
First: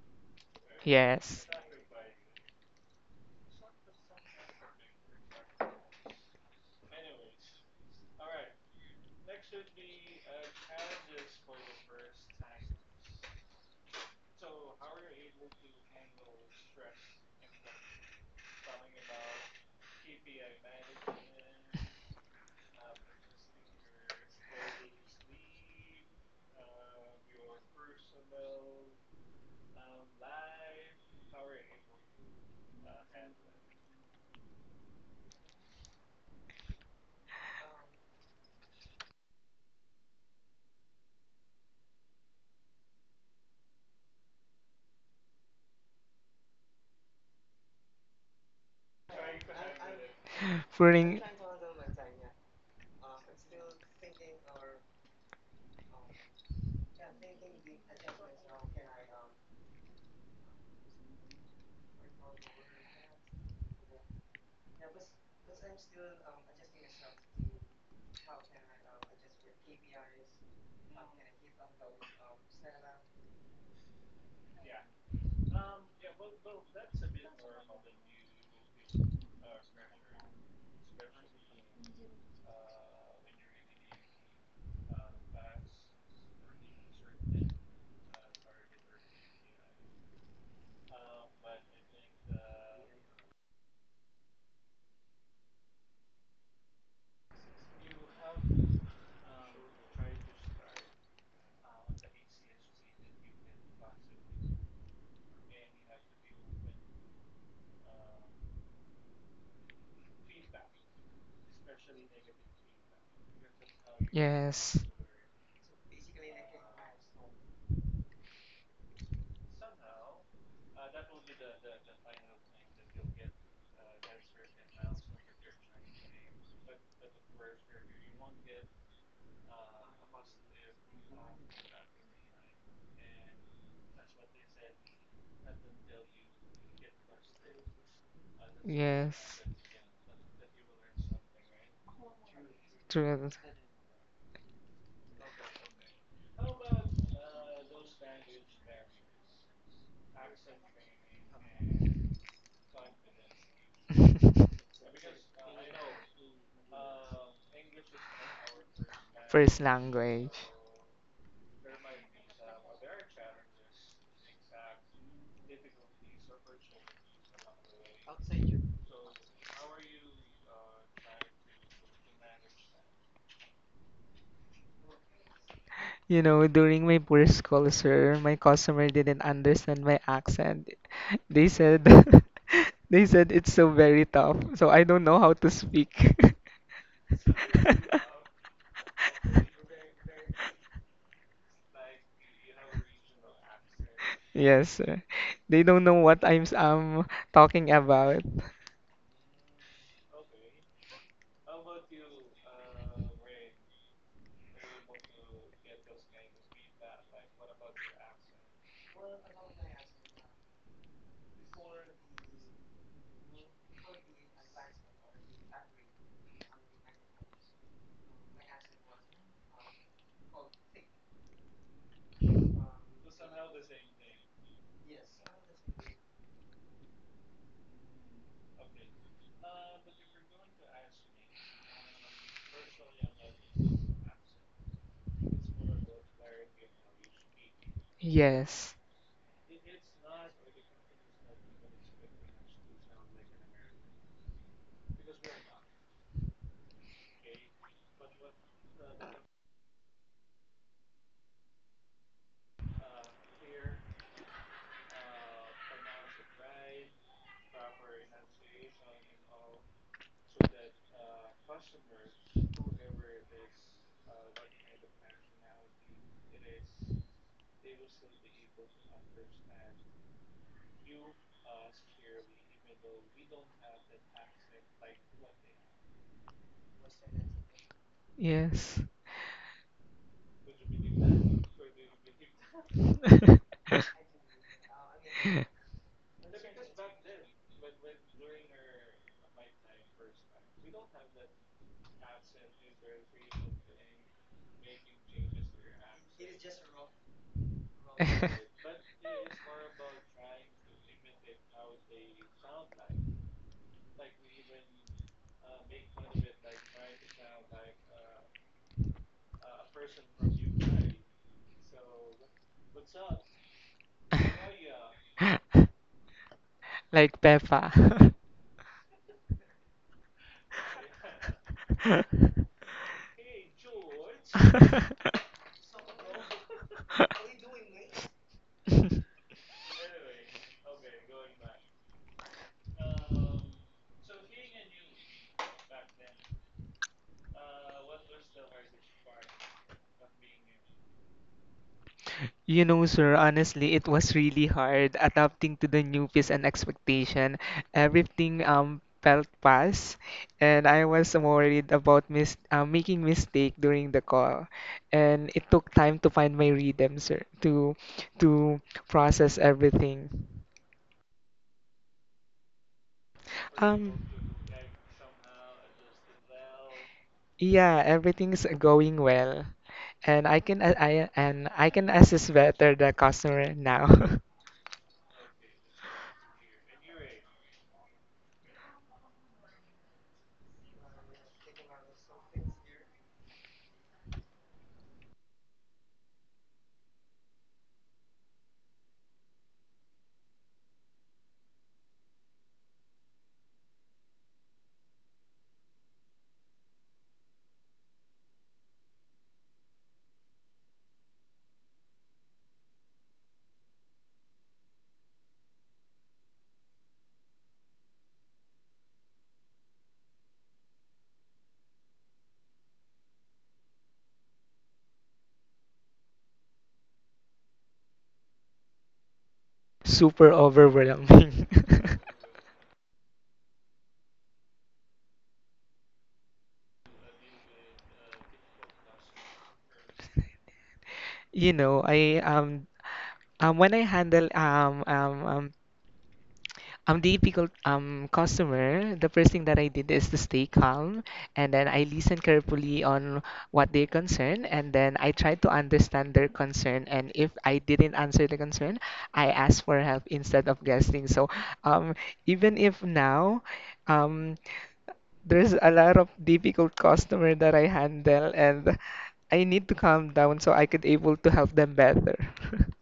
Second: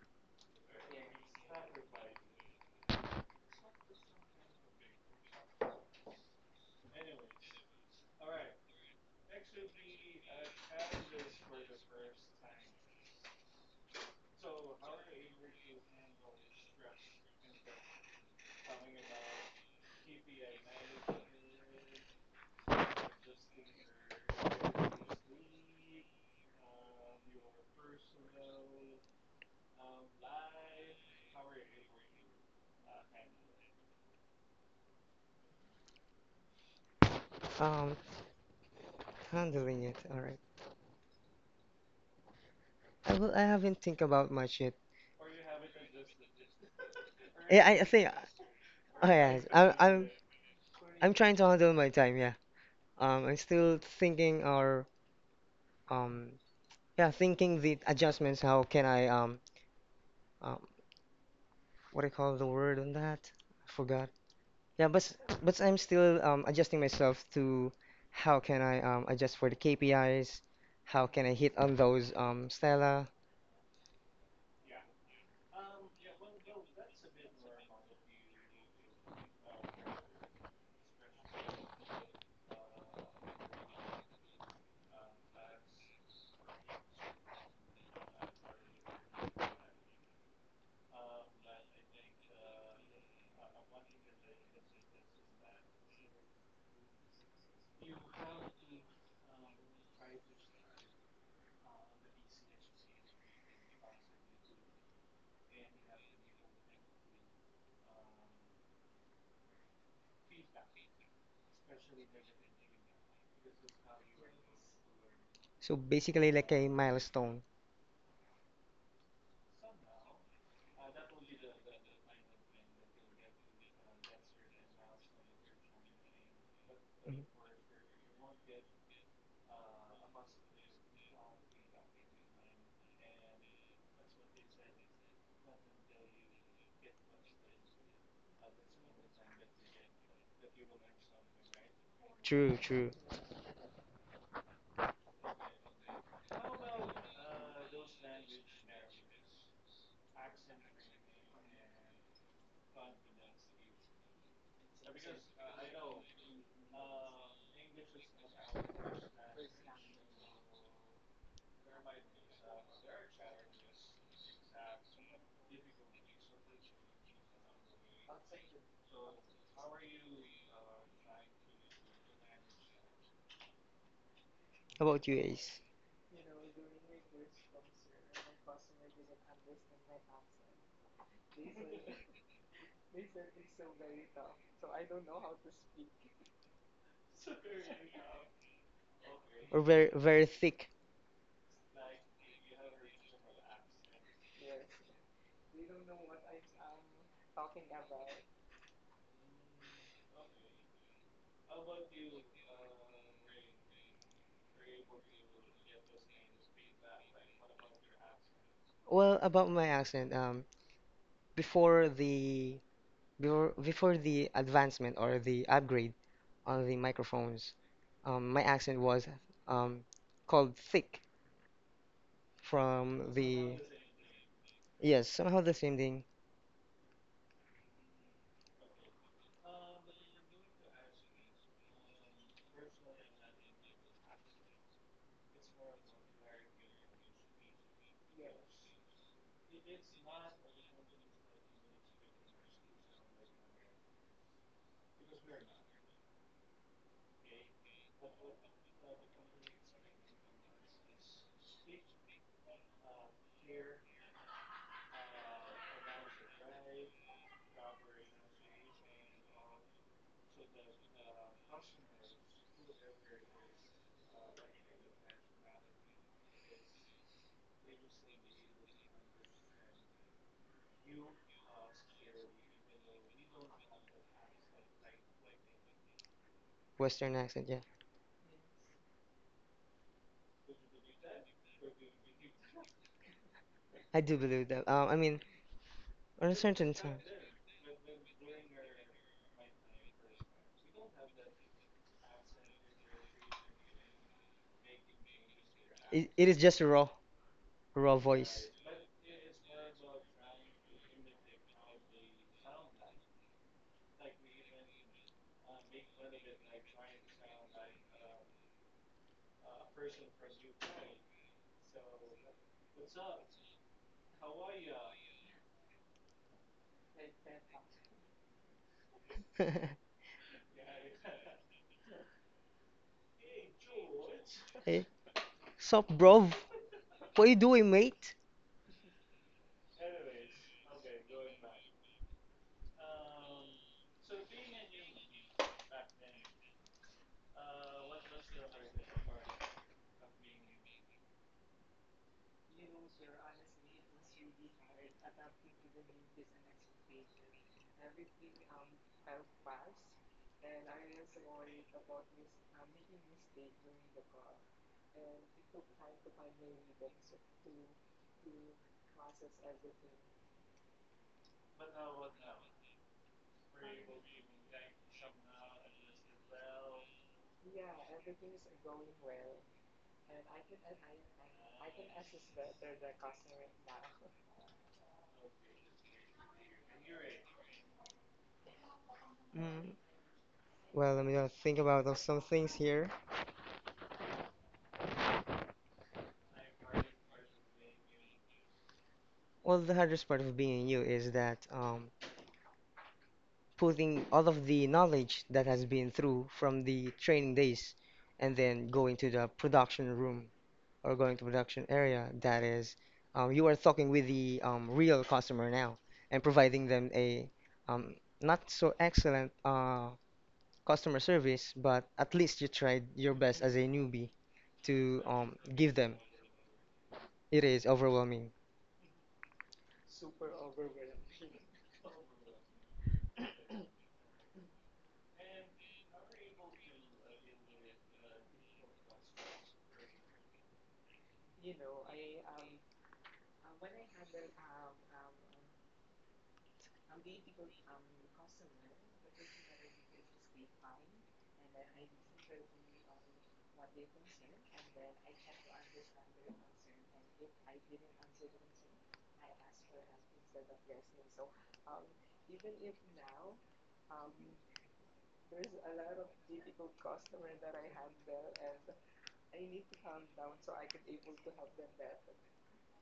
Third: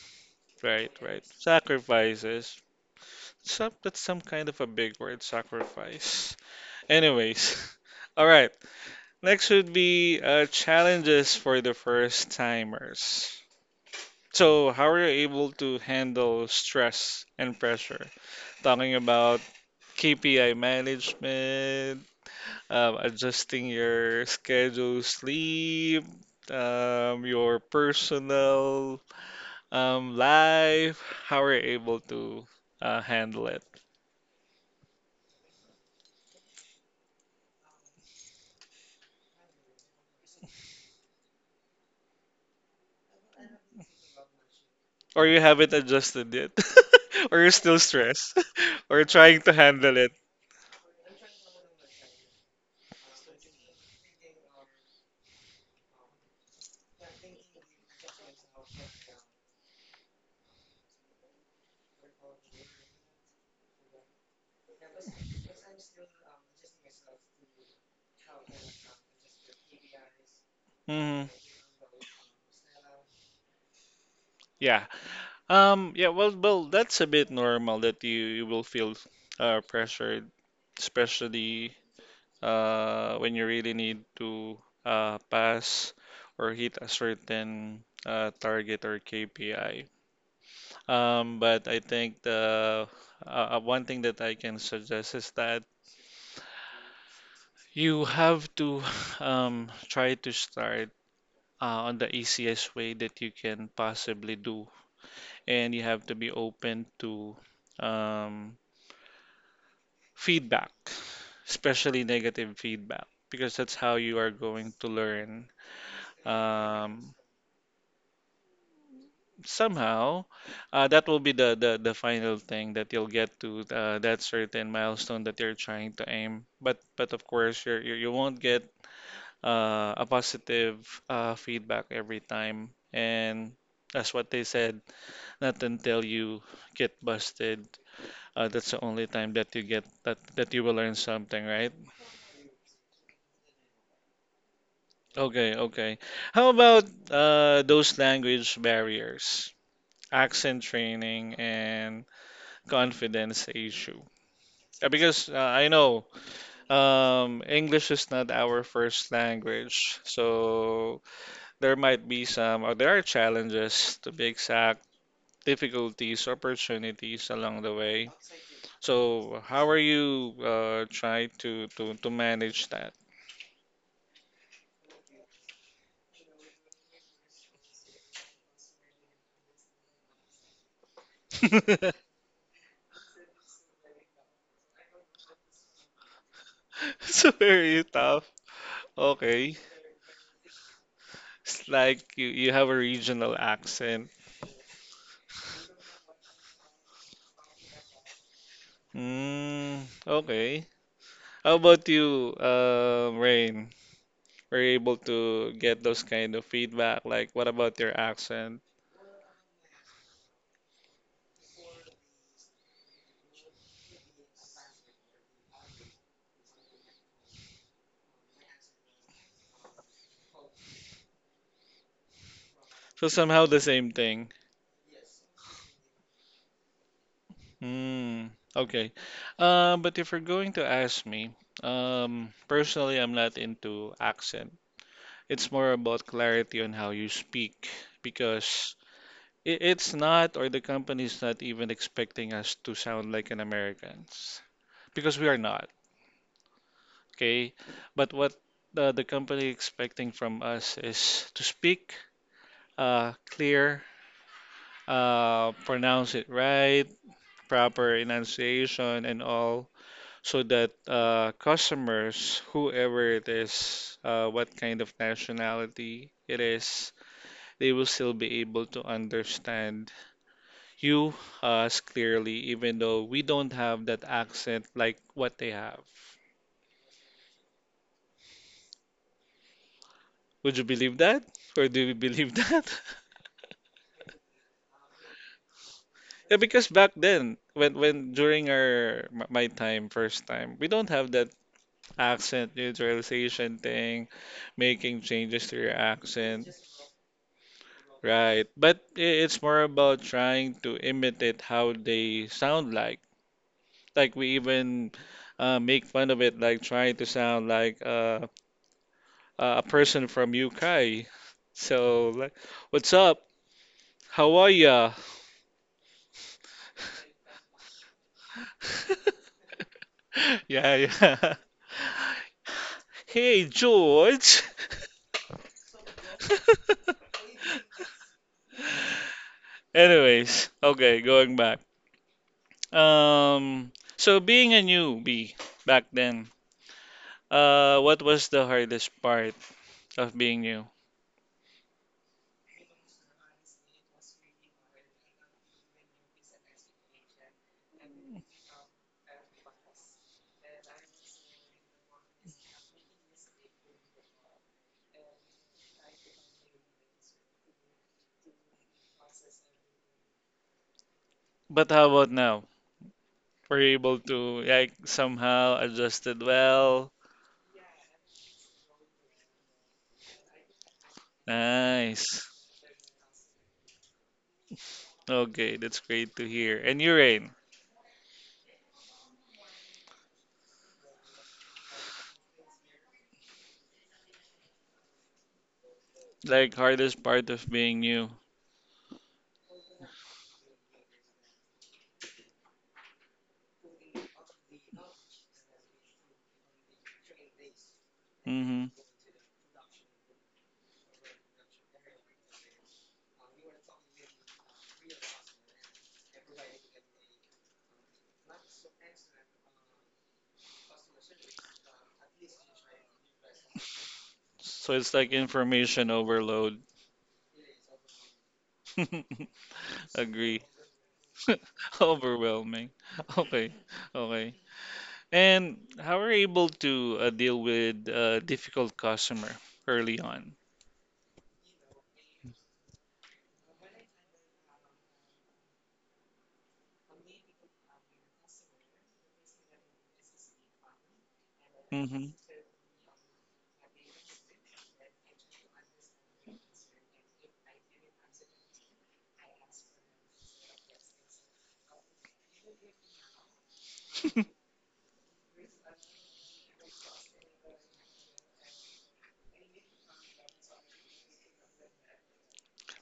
[SPEAKER 1] Right, right.
[SPEAKER 3] Yes.
[SPEAKER 1] Sacrifices. Some, that's some kind of a big word, sacrifice. Anyways, *laughs* all right. Next would be challenges for the first timers. So, how are you able to handle stress and pressure? Talking about KPI management adjusting your schedule, sleep, your personal life, how are you able to handle it?
[SPEAKER 2] Um, Handling it. All right. I will. I haven't think about much yet.
[SPEAKER 1] Or you haven't adjusted yet? *laughs* Or you're
[SPEAKER 2] Yeah,
[SPEAKER 1] still
[SPEAKER 2] I think.
[SPEAKER 1] stressed? *laughs* Or
[SPEAKER 2] Oh yeah.
[SPEAKER 1] trying to
[SPEAKER 2] I'm.
[SPEAKER 1] handle
[SPEAKER 2] I'm.
[SPEAKER 1] it?
[SPEAKER 2] I'm
[SPEAKER 3] Putting
[SPEAKER 2] trying to handle my time. Yeah. I'm still thinking or um. Yeah. Thinking the adjustments. How can I Um. What I call the word on that? I forgot. Yeah. But I'm still adjusting myself to how can I adjust for the KPIs. How can
[SPEAKER 1] Mhm.
[SPEAKER 2] I hit on those Stella?
[SPEAKER 1] Yeah. Yeah, well, that's a bit normal that you will feel pressured, especially when you really need to pass or hit a certain target or KPI. But I think the uh, one thing that I can suggest is that you have to *laughs* try to start on the easiest way that you can possibly do, and you have to be open to um, feedback, especially negative feedback, because that's how you are going to learn.
[SPEAKER 2] So basically like a
[SPEAKER 1] Um,
[SPEAKER 2] milestone.
[SPEAKER 1] somehow that will be the final thing that you'll get to that certain milestone that you're trying to aim but of
[SPEAKER 2] Mhm.
[SPEAKER 1] course you won't get a positive feedback every time, and that's what they said, not until you get busted. That's the only
[SPEAKER 3] Yes.
[SPEAKER 1] time
[SPEAKER 3] Yes.
[SPEAKER 1] that you get that you will learn something, right?
[SPEAKER 2] True. True.
[SPEAKER 3] True.
[SPEAKER 1] Okay, okay. How about those language barriers, accent training, and confidence issue? Yeah, because I know English is not our first
[SPEAKER 3] *laughs* First
[SPEAKER 1] language, so
[SPEAKER 3] language.
[SPEAKER 1] there might be some, or there are challenges, to be exact, difficulties, opportunities along the way. So how are you trying to manage that?
[SPEAKER 2] How about you, Ace?
[SPEAKER 3] You know, during my poor school, sir, my customer didn't understand my accent. They said,
[SPEAKER 1] *laughs*
[SPEAKER 3] *laughs* they said it's so very tough, so I don't know how to speak.
[SPEAKER 1] So very
[SPEAKER 3] *laughs*
[SPEAKER 1] tough. Okay.
[SPEAKER 2] Or very very thick?
[SPEAKER 1] It's like you have a regional accent.
[SPEAKER 3] Yes, sir. They don't know what I'm talking about.
[SPEAKER 1] Mm, okay. How about you, Rain? We're able to get those kind of feedback, like what about your accent?
[SPEAKER 2] Well, about my accent, before the before the advancement or the upgrade on the microphones, my accent was um called thick
[SPEAKER 1] So
[SPEAKER 2] from
[SPEAKER 1] somehow
[SPEAKER 2] the
[SPEAKER 1] the same thing.
[SPEAKER 2] yes somehow the same thing
[SPEAKER 1] Hmm. Okay. But if you're going to ask me, personally, I'm not into accent. It's more about clarity on how you speak, because
[SPEAKER 3] Yes,
[SPEAKER 1] it's not, or the company's not even expecting us to sound like an Americans, because we are not. Okay. But what the company expecting from us is to speak clear, pronounce it right, proper enunciation, and all, so that customers, whoever it is, what kind of nationality it is, they will still be able to understand you us clearly, even though we don't have that accent like what they have.
[SPEAKER 2] Western accent. Yeah,
[SPEAKER 3] yes.
[SPEAKER 1] Would you believe that? Or do you believe *laughs* that?
[SPEAKER 3] *laughs*
[SPEAKER 2] I do believe that. I mean, on
[SPEAKER 1] Yeah,
[SPEAKER 2] a
[SPEAKER 1] because
[SPEAKER 2] certain
[SPEAKER 1] back
[SPEAKER 2] time,
[SPEAKER 1] then, when during my time, first time, we don't have that accent neutralization thing, making changes to your
[SPEAKER 2] it is
[SPEAKER 1] accent.
[SPEAKER 2] just a raw raw
[SPEAKER 1] Right.
[SPEAKER 2] voice.
[SPEAKER 1] But it's more about trying to imitate how they sound like.
[SPEAKER 3] *laughs*
[SPEAKER 1] Like we even make fun of it, like trying to sound like a person from UK. So, like, what's up? How are ya?
[SPEAKER 3] like Peppa.
[SPEAKER 1] *laughs*
[SPEAKER 2] *laughs*
[SPEAKER 1] Yeah, yeah. *laughs* Hey, George.
[SPEAKER 2] Hey. Sup, bro? What you doing,
[SPEAKER 1] *laughs*
[SPEAKER 2] mate?
[SPEAKER 3] *laughs* *laughs*
[SPEAKER 1] Anyways, okay, going back. So being a newbie back then, what was the hardest part of being new?
[SPEAKER 3] You know, sir, honestly, it was really hard adapting to the new pace and expectation. Everything felt fast, and I was worried about mis making mistake during the call. And it took time to find my rhythm, sir, to process everything.
[SPEAKER 1] But how about now? Were you
[SPEAKER 3] Um,
[SPEAKER 1] able to like somehow adjusted well?
[SPEAKER 3] yeah, everything's going well, and I can a- I and I can
[SPEAKER 1] Nice.
[SPEAKER 3] assess better the customer now. *laughs*
[SPEAKER 1] Okay, that's great to hear. And you, Rain,
[SPEAKER 2] Mm, well, let me not think about of some things here.
[SPEAKER 1] like hardest part of being new.
[SPEAKER 2] Well, the hardest part of being you is that putting all of the knowledge that has been through from the training days and
[SPEAKER 1] Mm-hmm.
[SPEAKER 2] then going to the production room or going to production area. That is, you are talking with the real customer now and providing them a um, not so excellent customer service, but at least you tried your best as a newbie
[SPEAKER 1] So it's
[SPEAKER 2] to
[SPEAKER 1] like
[SPEAKER 2] give
[SPEAKER 1] information
[SPEAKER 2] them.
[SPEAKER 1] overload.
[SPEAKER 2] It is overwhelming.
[SPEAKER 1] *laughs*
[SPEAKER 3] Super
[SPEAKER 1] Agree. *laughs*
[SPEAKER 3] overwhelming.
[SPEAKER 1] Overwhelming. Okay, okay. And how are you able to deal with a difficult customer early on?
[SPEAKER 3] *laughs* you know, I when I handle I'm the difficult customer, the first thing that I did is to stay calm, and then I
[SPEAKER 1] Hmm.
[SPEAKER 3] listen carefully on what they concern, and then I try to understand their concern. And if I didn't answer the concern, I ask for help instead of guessing. So, um, even if now,
[SPEAKER 1] *laughs*
[SPEAKER 3] um, there's a lot of difficult customer that I handle, and I need to calm down so I could able to help them better.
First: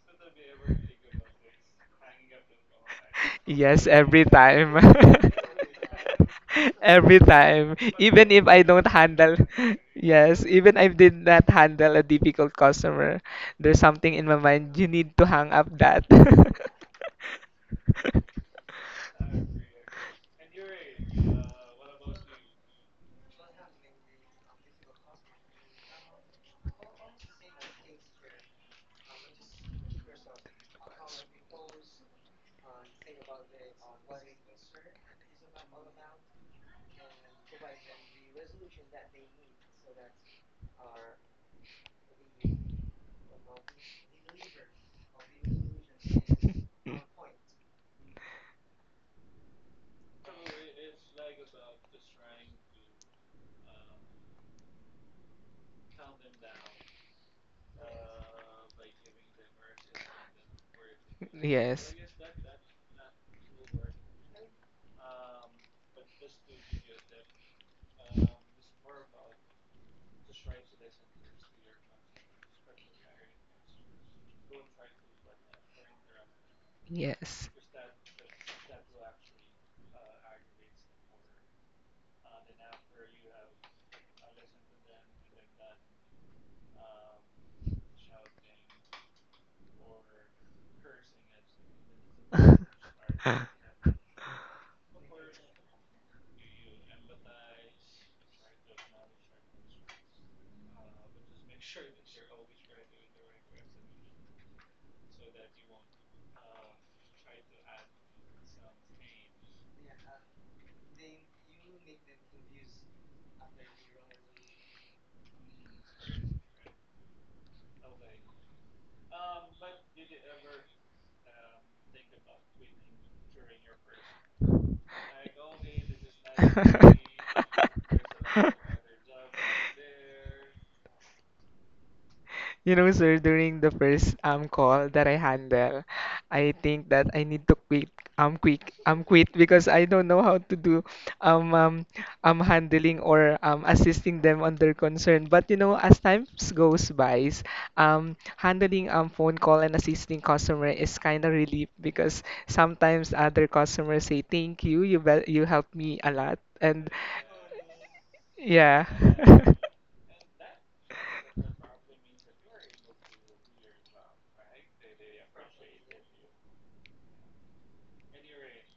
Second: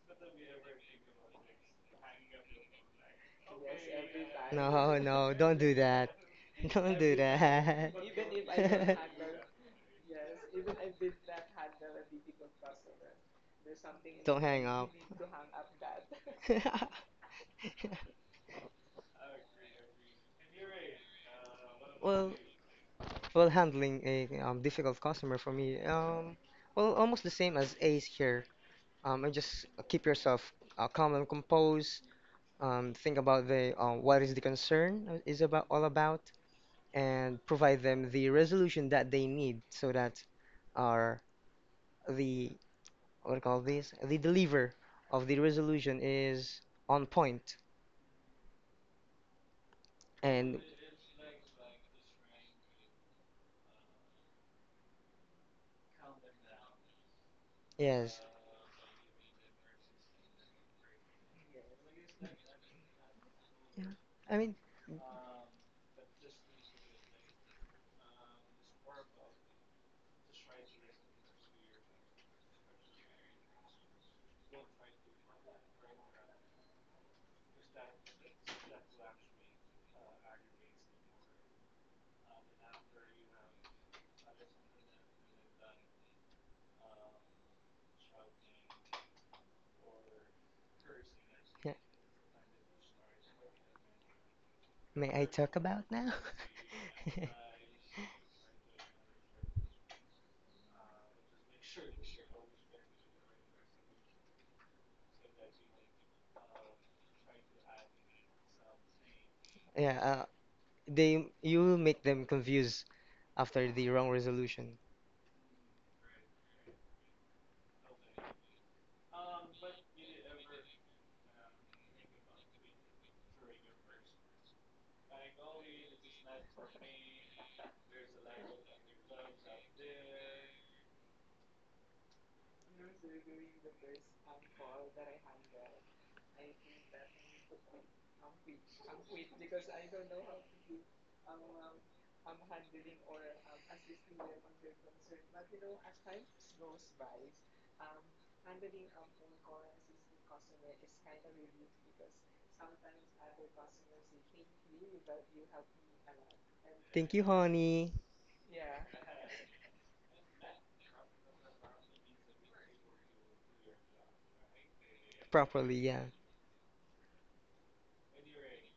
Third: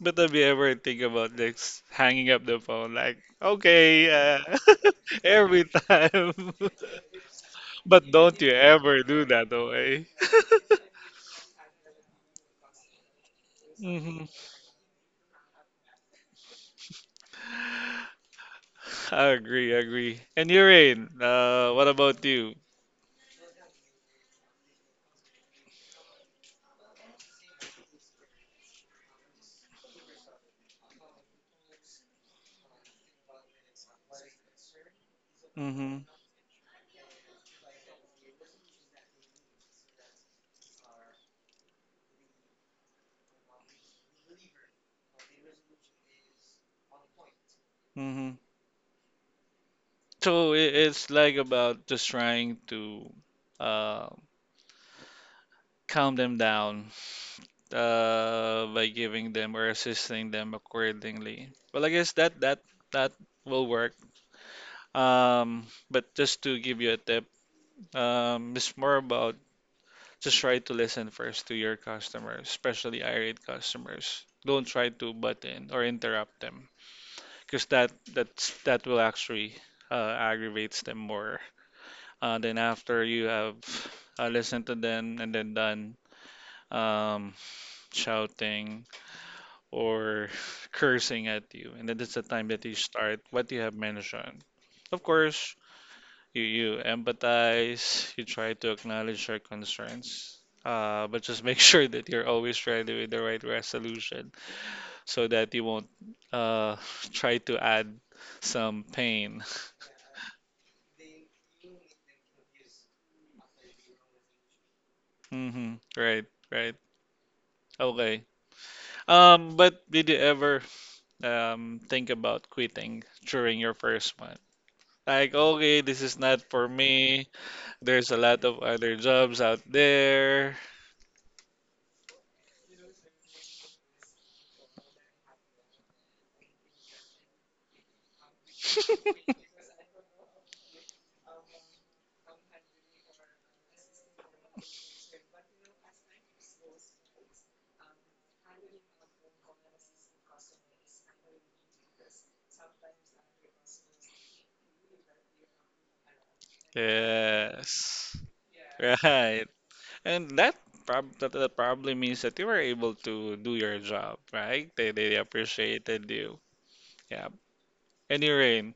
[SPEAKER 1] But have you ever think
[SPEAKER 3] *laughs*
[SPEAKER 1] about this? Hanging up the phone like,
[SPEAKER 3] Yes,
[SPEAKER 1] okay,
[SPEAKER 3] every time.
[SPEAKER 2] No,
[SPEAKER 1] *laughs*
[SPEAKER 2] no, don't
[SPEAKER 1] every
[SPEAKER 2] do that.
[SPEAKER 1] time. *laughs*
[SPEAKER 2] *laughs*
[SPEAKER 3] *laughs*
[SPEAKER 2] Don't do
[SPEAKER 3] Every time.
[SPEAKER 2] that.
[SPEAKER 1] But
[SPEAKER 3] Even
[SPEAKER 1] don't
[SPEAKER 3] if
[SPEAKER 1] you
[SPEAKER 3] I don't
[SPEAKER 1] ever do
[SPEAKER 3] handle,
[SPEAKER 1] that,
[SPEAKER 3] *laughs*
[SPEAKER 1] okay?
[SPEAKER 3] yes, even if I did not handle a difficult customer, there's something
[SPEAKER 1] Hmm.
[SPEAKER 3] in
[SPEAKER 2] *laughs*
[SPEAKER 3] my
[SPEAKER 2] Don't hang
[SPEAKER 3] mind, you
[SPEAKER 2] up.
[SPEAKER 3] need to hang up that.
[SPEAKER 2] *laughs*
[SPEAKER 3] *laughs*
[SPEAKER 1] *laughs* I agree, I agree. And Urin, what about
[SPEAKER 2] Well,
[SPEAKER 1] you?
[SPEAKER 2] well, handling a difficult customer for me, well, almost the same as Ace here. And just keep yourself calm and composed. Think about the what is the concern is about all
[SPEAKER 1] Hmm.
[SPEAKER 2] about, and provide them the resolution that they need so that our the what do you call this? The deliver of the resolution is on point,
[SPEAKER 1] Hmm. So
[SPEAKER 2] and
[SPEAKER 1] it's like about just trying to uh, calm them down
[SPEAKER 2] yes,
[SPEAKER 1] by giving them or assisting them accordingly. Well, I guess that that will
[SPEAKER 2] yeah.
[SPEAKER 1] work.
[SPEAKER 2] I mean,
[SPEAKER 1] But just to give you a tip, it's more about just try to listen first to your customers, especially irate customers. Don't try to butt in or interrupt them, because
[SPEAKER 3] *laughs*
[SPEAKER 1] that will actually aggravates them more. Then after you have listened to them and then done um, shouting or *laughs* cursing at you.
[SPEAKER 2] yeah.
[SPEAKER 1] And then that's the time that you start what you have mentioned. Of
[SPEAKER 2] May I
[SPEAKER 1] course,
[SPEAKER 2] talk about now?
[SPEAKER 1] you empathize, you try to acknowledge your concerns, but just *laughs* make sure that you're always ready with the right resolution so that you won't uh, *laughs* try to add some pain.
[SPEAKER 2] *laughs* yeah, they you will make them confused after the wrong resolution.
[SPEAKER 1] *laughs* Hmm. Right, right. Okay. But did you ever think about quitting during your first month? Like, okay, this is not for me. There's a lot of other jobs out there.
[SPEAKER 3] You know, sir, during the first call that I handle, I think that I need to
[SPEAKER 1] *laughs*
[SPEAKER 3] quit because I don't know how to do um um handling or assisting them on their concern. But you know, as time goes by, handling phone call and assisting customer is kind of relief because sometimes other customers say thank you, you you helped me a lot, and
[SPEAKER 2] Thank you, honey.
[SPEAKER 1] Yes.
[SPEAKER 3] yeah.
[SPEAKER 1] Right.
[SPEAKER 3] *laughs*
[SPEAKER 1] And that probably means that you were able to do your job, right? They
[SPEAKER 2] Properly, yeah.
[SPEAKER 1] appreciated you. Yeah. Any rain.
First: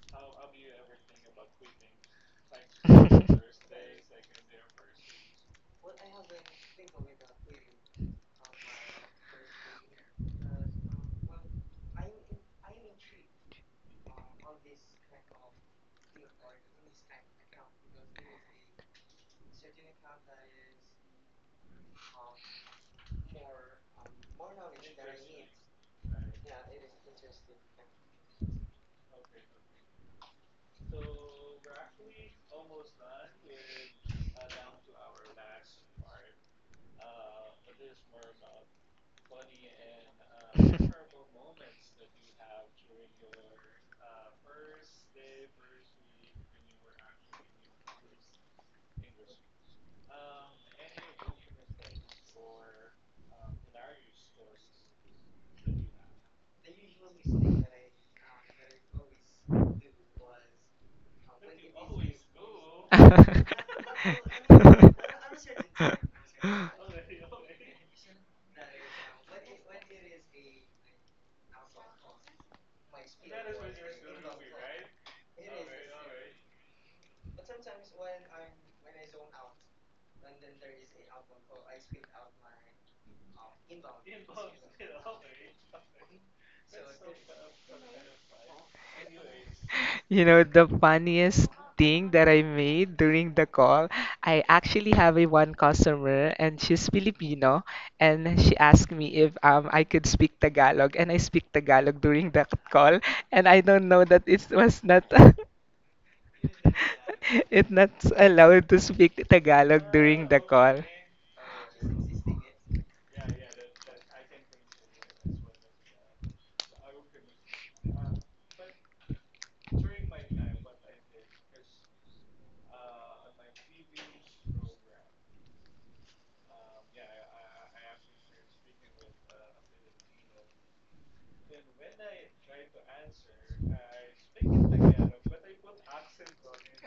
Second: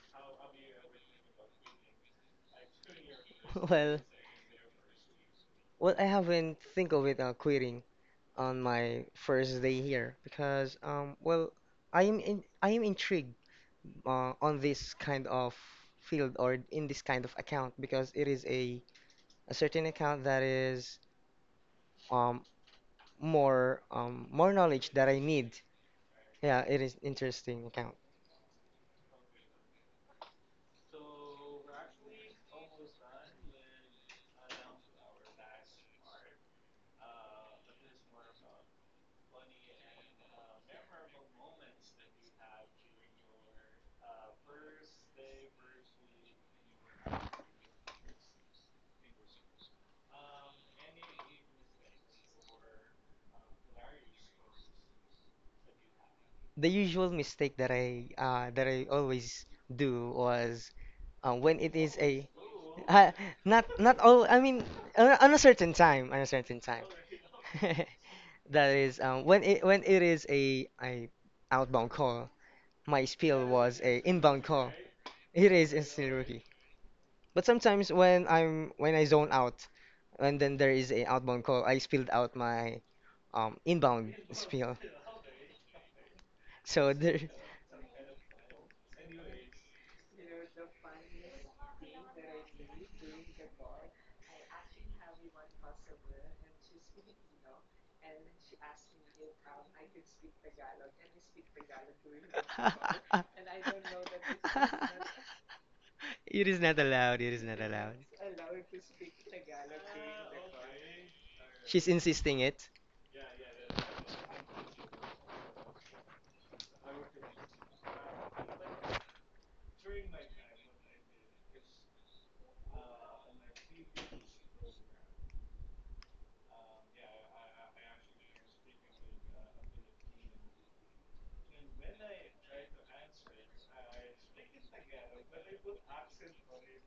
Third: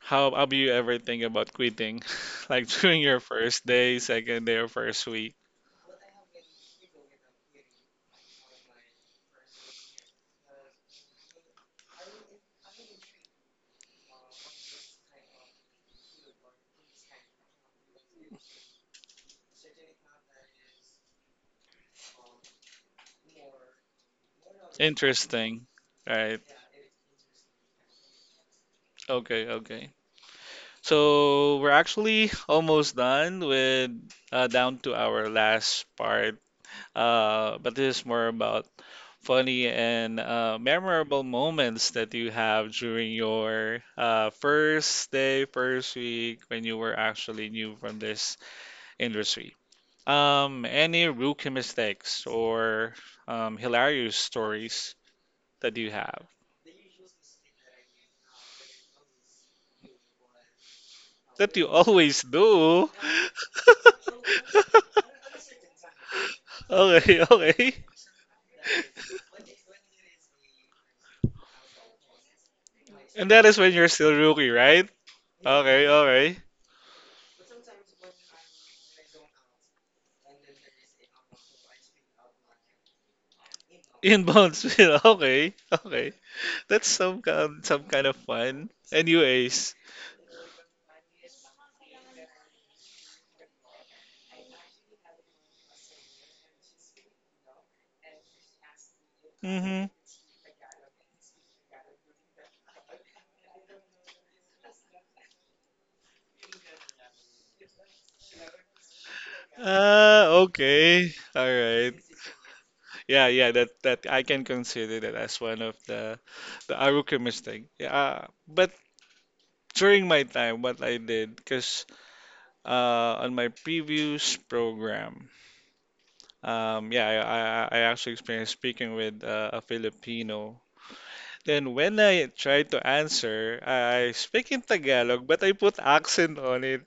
[SPEAKER 1] How do you ever think about quitting? *laughs* Like during your first
[SPEAKER 2] *laughs*
[SPEAKER 1] day,
[SPEAKER 2] Well,
[SPEAKER 1] second day, or first week?
[SPEAKER 2] well, I haven't think of it quitting on my first day here because well I am in, I am intrigued on this kind of field or in this kind of account because it is a certain account that is um more knowledge that I need.
[SPEAKER 1] Interesting. Right.
[SPEAKER 2] Yeah, it is interesting account.
[SPEAKER 1] Okay, okay. So we're actually almost done with down to our last part. But this is more about funny and memorable moments that you have during your first day, first week when you were actually new from this industry. Any rookie mistakes or hilarious stories that you have
[SPEAKER 2] The usual mistake that I always do was
[SPEAKER 1] that
[SPEAKER 2] when
[SPEAKER 1] you
[SPEAKER 2] it is
[SPEAKER 1] always
[SPEAKER 2] a *laughs*
[SPEAKER 1] do.
[SPEAKER 2] uh, not not
[SPEAKER 3] *laughs*
[SPEAKER 2] all I mean on a certain
[SPEAKER 1] *laughs*
[SPEAKER 2] time on a certain time
[SPEAKER 1] Okay, *laughs* okay.
[SPEAKER 2] *laughs* that is when it is a outbound call my
[SPEAKER 1] And
[SPEAKER 2] spiel
[SPEAKER 1] that is when
[SPEAKER 2] was
[SPEAKER 1] you're
[SPEAKER 2] a
[SPEAKER 1] still
[SPEAKER 2] inbound
[SPEAKER 1] rookie,
[SPEAKER 2] call
[SPEAKER 1] right?
[SPEAKER 2] it is
[SPEAKER 1] Okay,
[SPEAKER 2] instantly
[SPEAKER 1] okay.
[SPEAKER 2] rookie but sometimes when I zone out and then there is a outbound call I spilled out my inbound
[SPEAKER 1] Inbound
[SPEAKER 2] spiel
[SPEAKER 1] spin. *laughs* Okay, okay. That's
[SPEAKER 2] so there,
[SPEAKER 1] some kind of fun. Anyways, you
[SPEAKER 3] You know, the funniest thing that I made during the call, I actually have a one customer and she's Filipino and she asked me if I
[SPEAKER 1] Mm-hmm.
[SPEAKER 3] could speak Tagalog and I speak Tagalog during the call and I
[SPEAKER 2] *laughs*
[SPEAKER 3] don't know that it was not *laughs*
[SPEAKER 2] It is not allowed. It is
[SPEAKER 3] *laughs*
[SPEAKER 2] not
[SPEAKER 3] It's not
[SPEAKER 2] allowed.
[SPEAKER 3] allowed to speak Tagalog
[SPEAKER 1] Ah,
[SPEAKER 3] during the call.
[SPEAKER 1] okay. All
[SPEAKER 2] She's
[SPEAKER 1] right.
[SPEAKER 2] insisting it.
[SPEAKER 1] Yeah, yeah, that I can consider that as one of the Aruka mistake. Yeah, but during my time, what I did, because on my previous program, yeah, I actually experienced speaking with a Filipino. Then when I tried to answer, I speak in Tagalog, but I put accent on it.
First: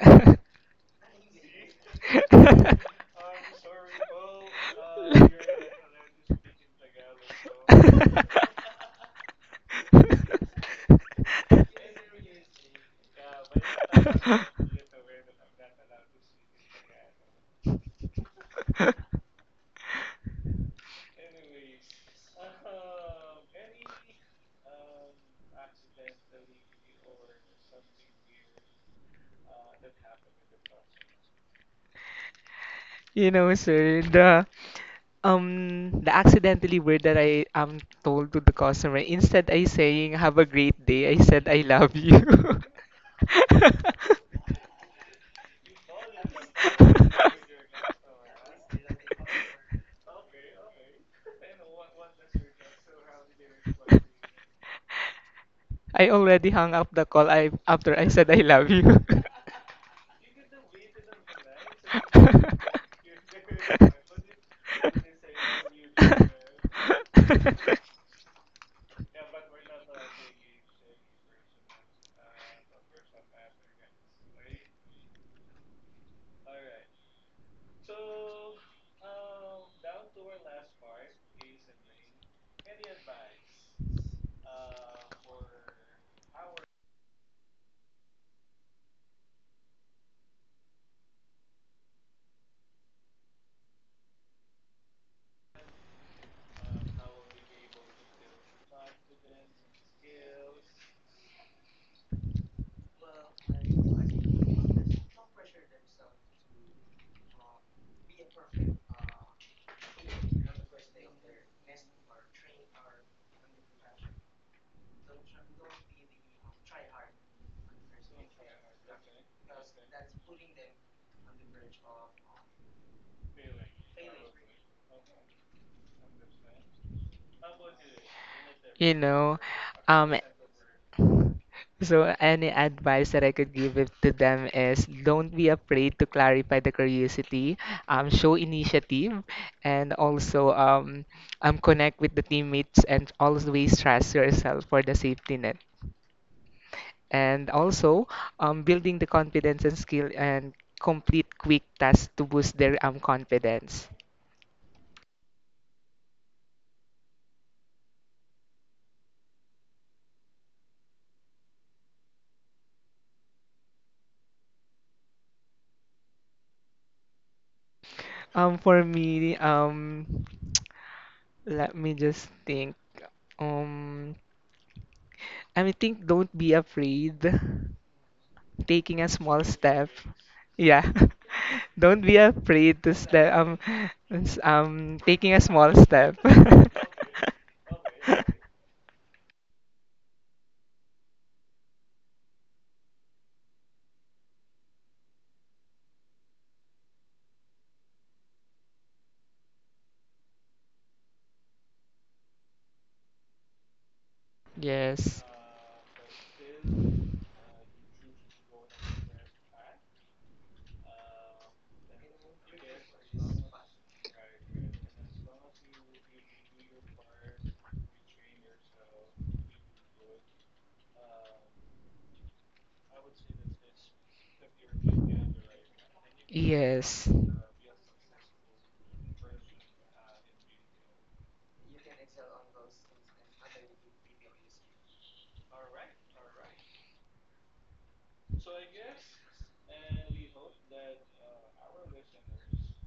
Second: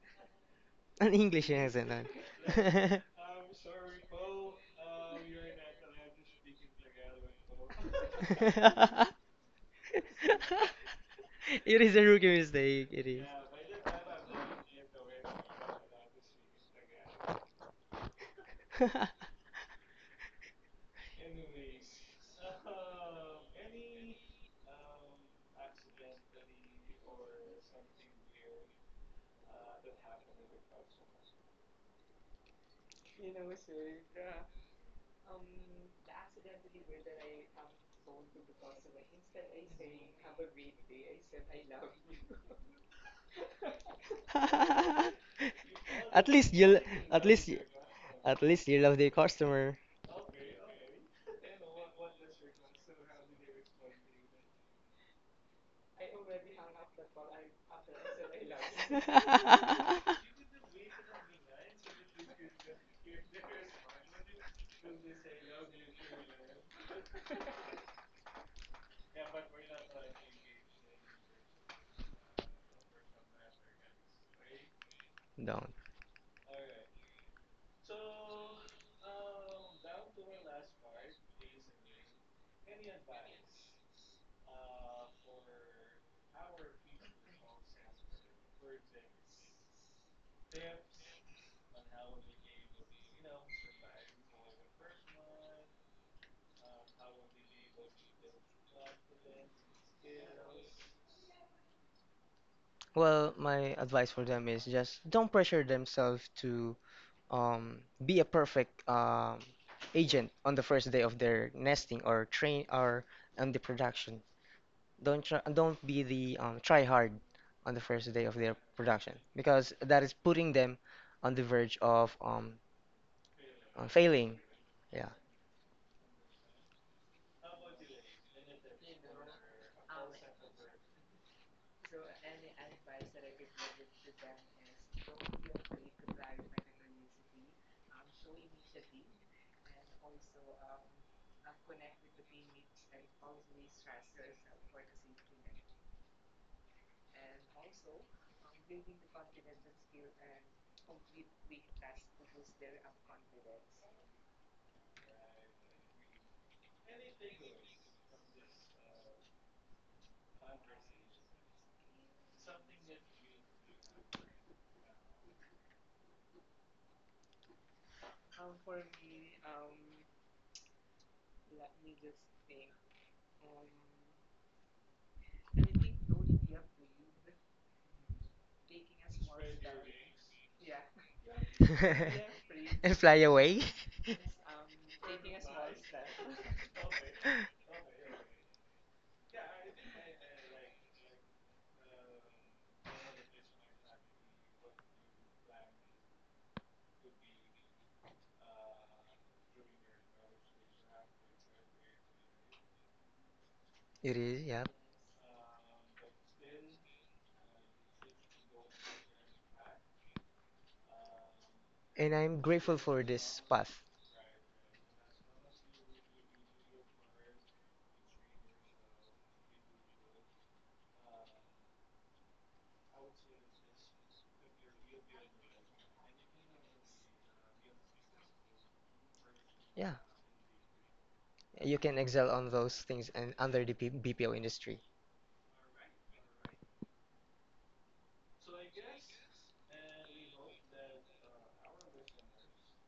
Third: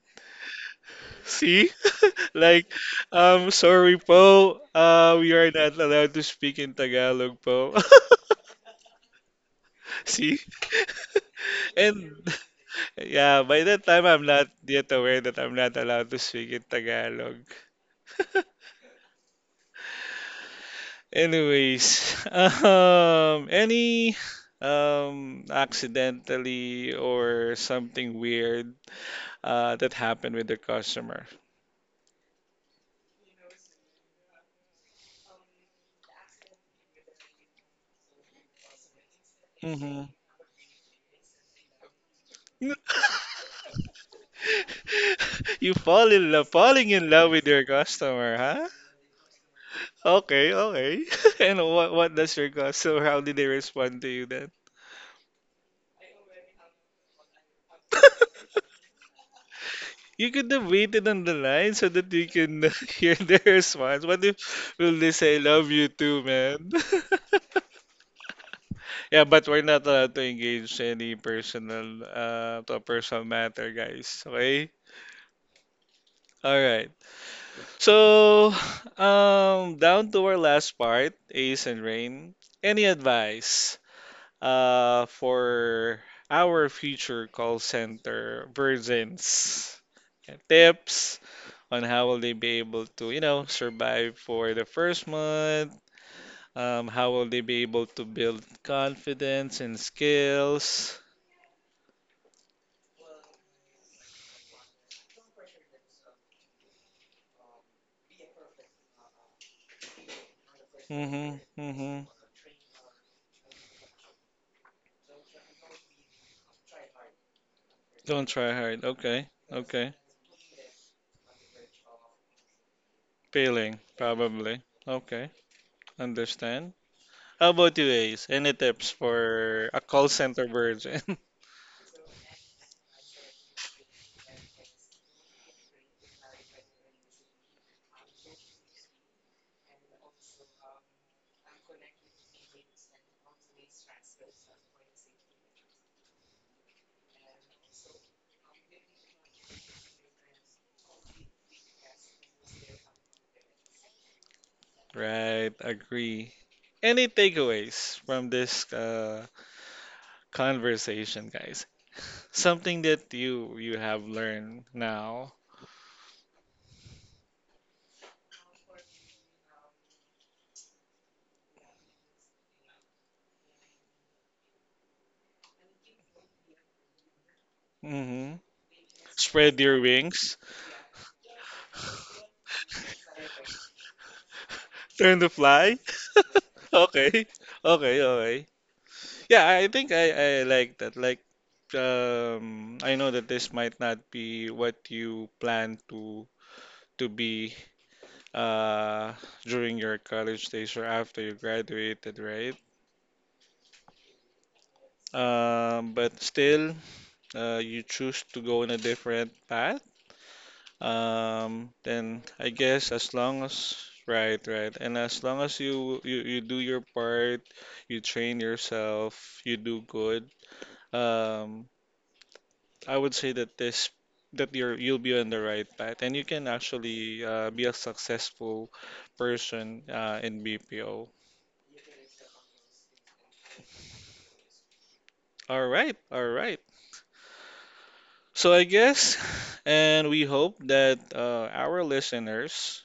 [SPEAKER 2] *laughs* An
[SPEAKER 1] *laughs*
[SPEAKER 2] English
[SPEAKER 1] See?
[SPEAKER 2] accent on.
[SPEAKER 1] Like,
[SPEAKER 2] *laughs*
[SPEAKER 1] sorry po, we are not allowed to speak in Tagalog po.
[SPEAKER 2] *laughs*
[SPEAKER 1] *laughs* See?
[SPEAKER 2] It is a
[SPEAKER 1] And
[SPEAKER 2] rookie mistake. It
[SPEAKER 1] yeah, by that time, I'm not yet aware that I'm not allowed to speak in Tagalog. *laughs*
[SPEAKER 2] is. *laughs*
[SPEAKER 3] *laughs*
[SPEAKER 1] Anyways, *laughs* any accidentally or something weird that happened with the customer?
[SPEAKER 3] You know, sir, the accidentally word that I am told to the customer, instead I
[SPEAKER 1] Hmm.
[SPEAKER 3] saying have a great day, I said I love you.
[SPEAKER 1] *laughs*
[SPEAKER 3] *laughs*
[SPEAKER 1] You fall
[SPEAKER 2] *laughs* At
[SPEAKER 1] in love,
[SPEAKER 2] least you, will
[SPEAKER 1] falling in
[SPEAKER 2] at
[SPEAKER 1] love with
[SPEAKER 2] least
[SPEAKER 1] your customer,
[SPEAKER 2] at
[SPEAKER 1] huh?
[SPEAKER 2] least you love the customer.
[SPEAKER 1] Okay, okay. *laughs* And what does your customer? How did they respond to you then?
[SPEAKER 3] I already hung up the call I after I
[SPEAKER 1] *laughs*
[SPEAKER 3] said I love you.
[SPEAKER 2] *laughs*
[SPEAKER 1] You could have waited on the line so that you can *laughs* hear their response. What
[SPEAKER 3] *laughs*
[SPEAKER 1] if will they say love you too, man?
[SPEAKER 3] *laughs*
[SPEAKER 1] *laughs* Yeah, but we're not allowed to engage any personal to a personal matter, guys. Okay?
[SPEAKER 2] Don't.
[SPEAKER 1] All right. So, *sighs* down to our last part, Ace and Rain. Any advice for our future call center virgins? Yeah, tips on how will they be able to, you know, survive for the first month? How will they be able to build confidence and skills?
[SPEAKER 2] Well, my advice for them is just don't pressure themselves to um, be a perfect agent on the first day of
[SPEAKER 1] Mm-hmm.
[SPEAKER 2] their
[SPEAKER 1] Mm-hmm.
[SPEAKER 2] nesting or train or on the production. Don't be the try hard on the first
[SPEAKER 1] Don't
[SPEAKER 2] day of
[SPEAKER 1] try
[SPEAKER 2] their
[SPEAKER 1] hard.
[SPEAKER 2] production
[SPEAKER 1] Okay.
[SPEAKER 2] because
[SPEAKER 1] Okay.
[SPEAKER 2] that is putting them on the verge of
[SPEAKER 1] Feeling,
[SPEAKER 2] failing.
[SPEAKER 1] probably.
[SPEAKER 2] Yeah.
[SPEAKER 1] Okay. Understand. How about you, Ace? Any tips
[SPEAKER 3] You know,
[SPEAKER 1] for a call
[SPEAKER 3] um,
[SPEAKER 1] center virgin? *laughs*
[SPEAKER 3] so any advice that I could give it to them is don't be afraid to clarify the curiosity, show initiative, and also connect with the teammates and always trust yourself for the safety net. And also, building the confidence and skill and complete quick tasks to boost their confidence.
[SPEAKER 1] Right. Agree. Any takeaways from this conversation, guys? Something that you have learned now.
[SPEAKER 3] For me, *tsk* let me just think. Um, I mean, think don't be afraid
[SPEAKER 1] Mm-hmm.
[SPEAKER 3] taking a small
[SPEAKER 1] Spread your
[SPEAKER 3] step.
[SPEAKER 1] wings. *laughs*
[SPEAKER 3] Yeah. *laughs* Don't be afraid
[SPEAKER 2] *laughs*
[SPEAKER 3] to
[SPEAKER 2] And fly
[SPEAKER 3] step
[SPEAKER 2] away. *laughs*
[SPEAKER 1] Learn to
[SPEAKER 3] taking a small
[SPEAKER 1] fly.
[SPEAKER 3] step.
[SPEAKER 1] *laughs* Okay. Okay. Okay. Yeah, I think I like that. Like, I know that this might not be what you plan to be uh, during your college days or after you graduated, right?
[SPEAKER 2] It is,
[SPEAKER 3] *laughs*
[SPEAKER 2] yeah.
[SPEAKER 3] Yes.
[SPEAKER 1] But still, you choose to go in a different path.
[SPEAKER 2] And
[SPEAKER 1] Then
[SPEAKER 2] I'm
[SPEAKER 1] I
[SPEAKER 2] grateful
[SPEAKER 1] guess
[SPEAKER 2] for
[SPEAKER 1] as
[SPEAKER 2] this
[SPEAKER 1] long as
[SPEAKER 2] path.
[SPEAKER 1] right, right, and as long as you do your part, you train yourself, you do good. Um, I would say that this that you're you'll be on the right path and you can
[SPEAKER 3] Yes.
[SPEAKER 1] actually be a successful person
[SPEAKER 2] Yeah.
[SPEAKER 1] in BPO.
[SPEAKER 2] You can excel on those things and under the P BPO industry.
[SPEAKER 1] All right, all right. So I guess, *laughs* and we hope that our listeners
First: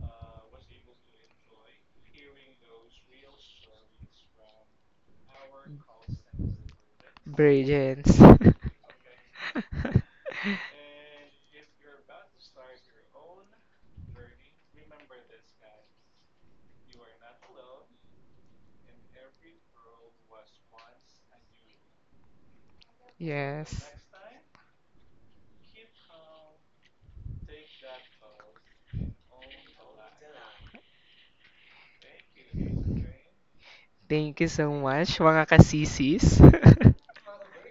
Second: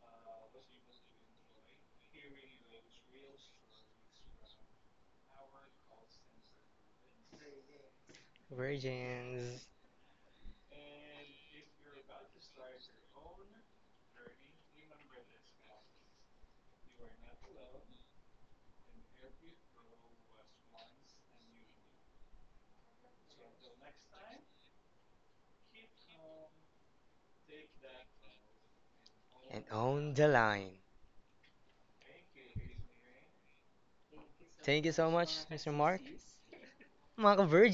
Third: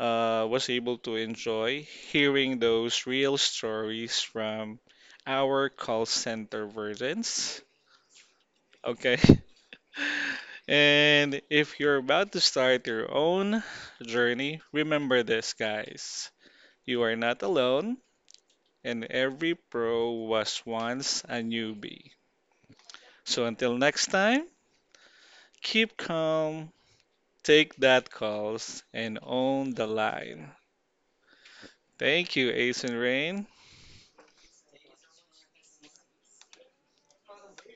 [SPEAKER 1] was able to enjoy hearing those real stories from our call center versions.
[SPEAKER 3] Brilliance. *laughs*
[SPEAKER 1] Okay. *laughs*
[SPEAKER 2] Virgins
[SPEAKER 1] And if you're about to start your own journey, remember this, guys. You are not alone, and every pro was once a newbie. So until
[SPEAKER 3] Yes.
[SPEAKER 1] next time, keep calm, take that calls, and
[SPEAKER 2] and
[SPEAKER 1] own the
[SPEAKER 2] on the
[SPEAKER 1] line.
[SPEAKER 2] line.
[SPEAKER 1] Thank you, Ace and Rain.
[SPEAKER 3] Thank you so
[SPEAKER 2] Thank you so
[SPEAKER 3] much,
[SPEAKER 2] much,
[SPEAKER 3] mga
[SPEAKER 2] Mr. Mark.
[SPEAKER 3] kasisis. *laughs*
[SPEAKER 2] Mga ka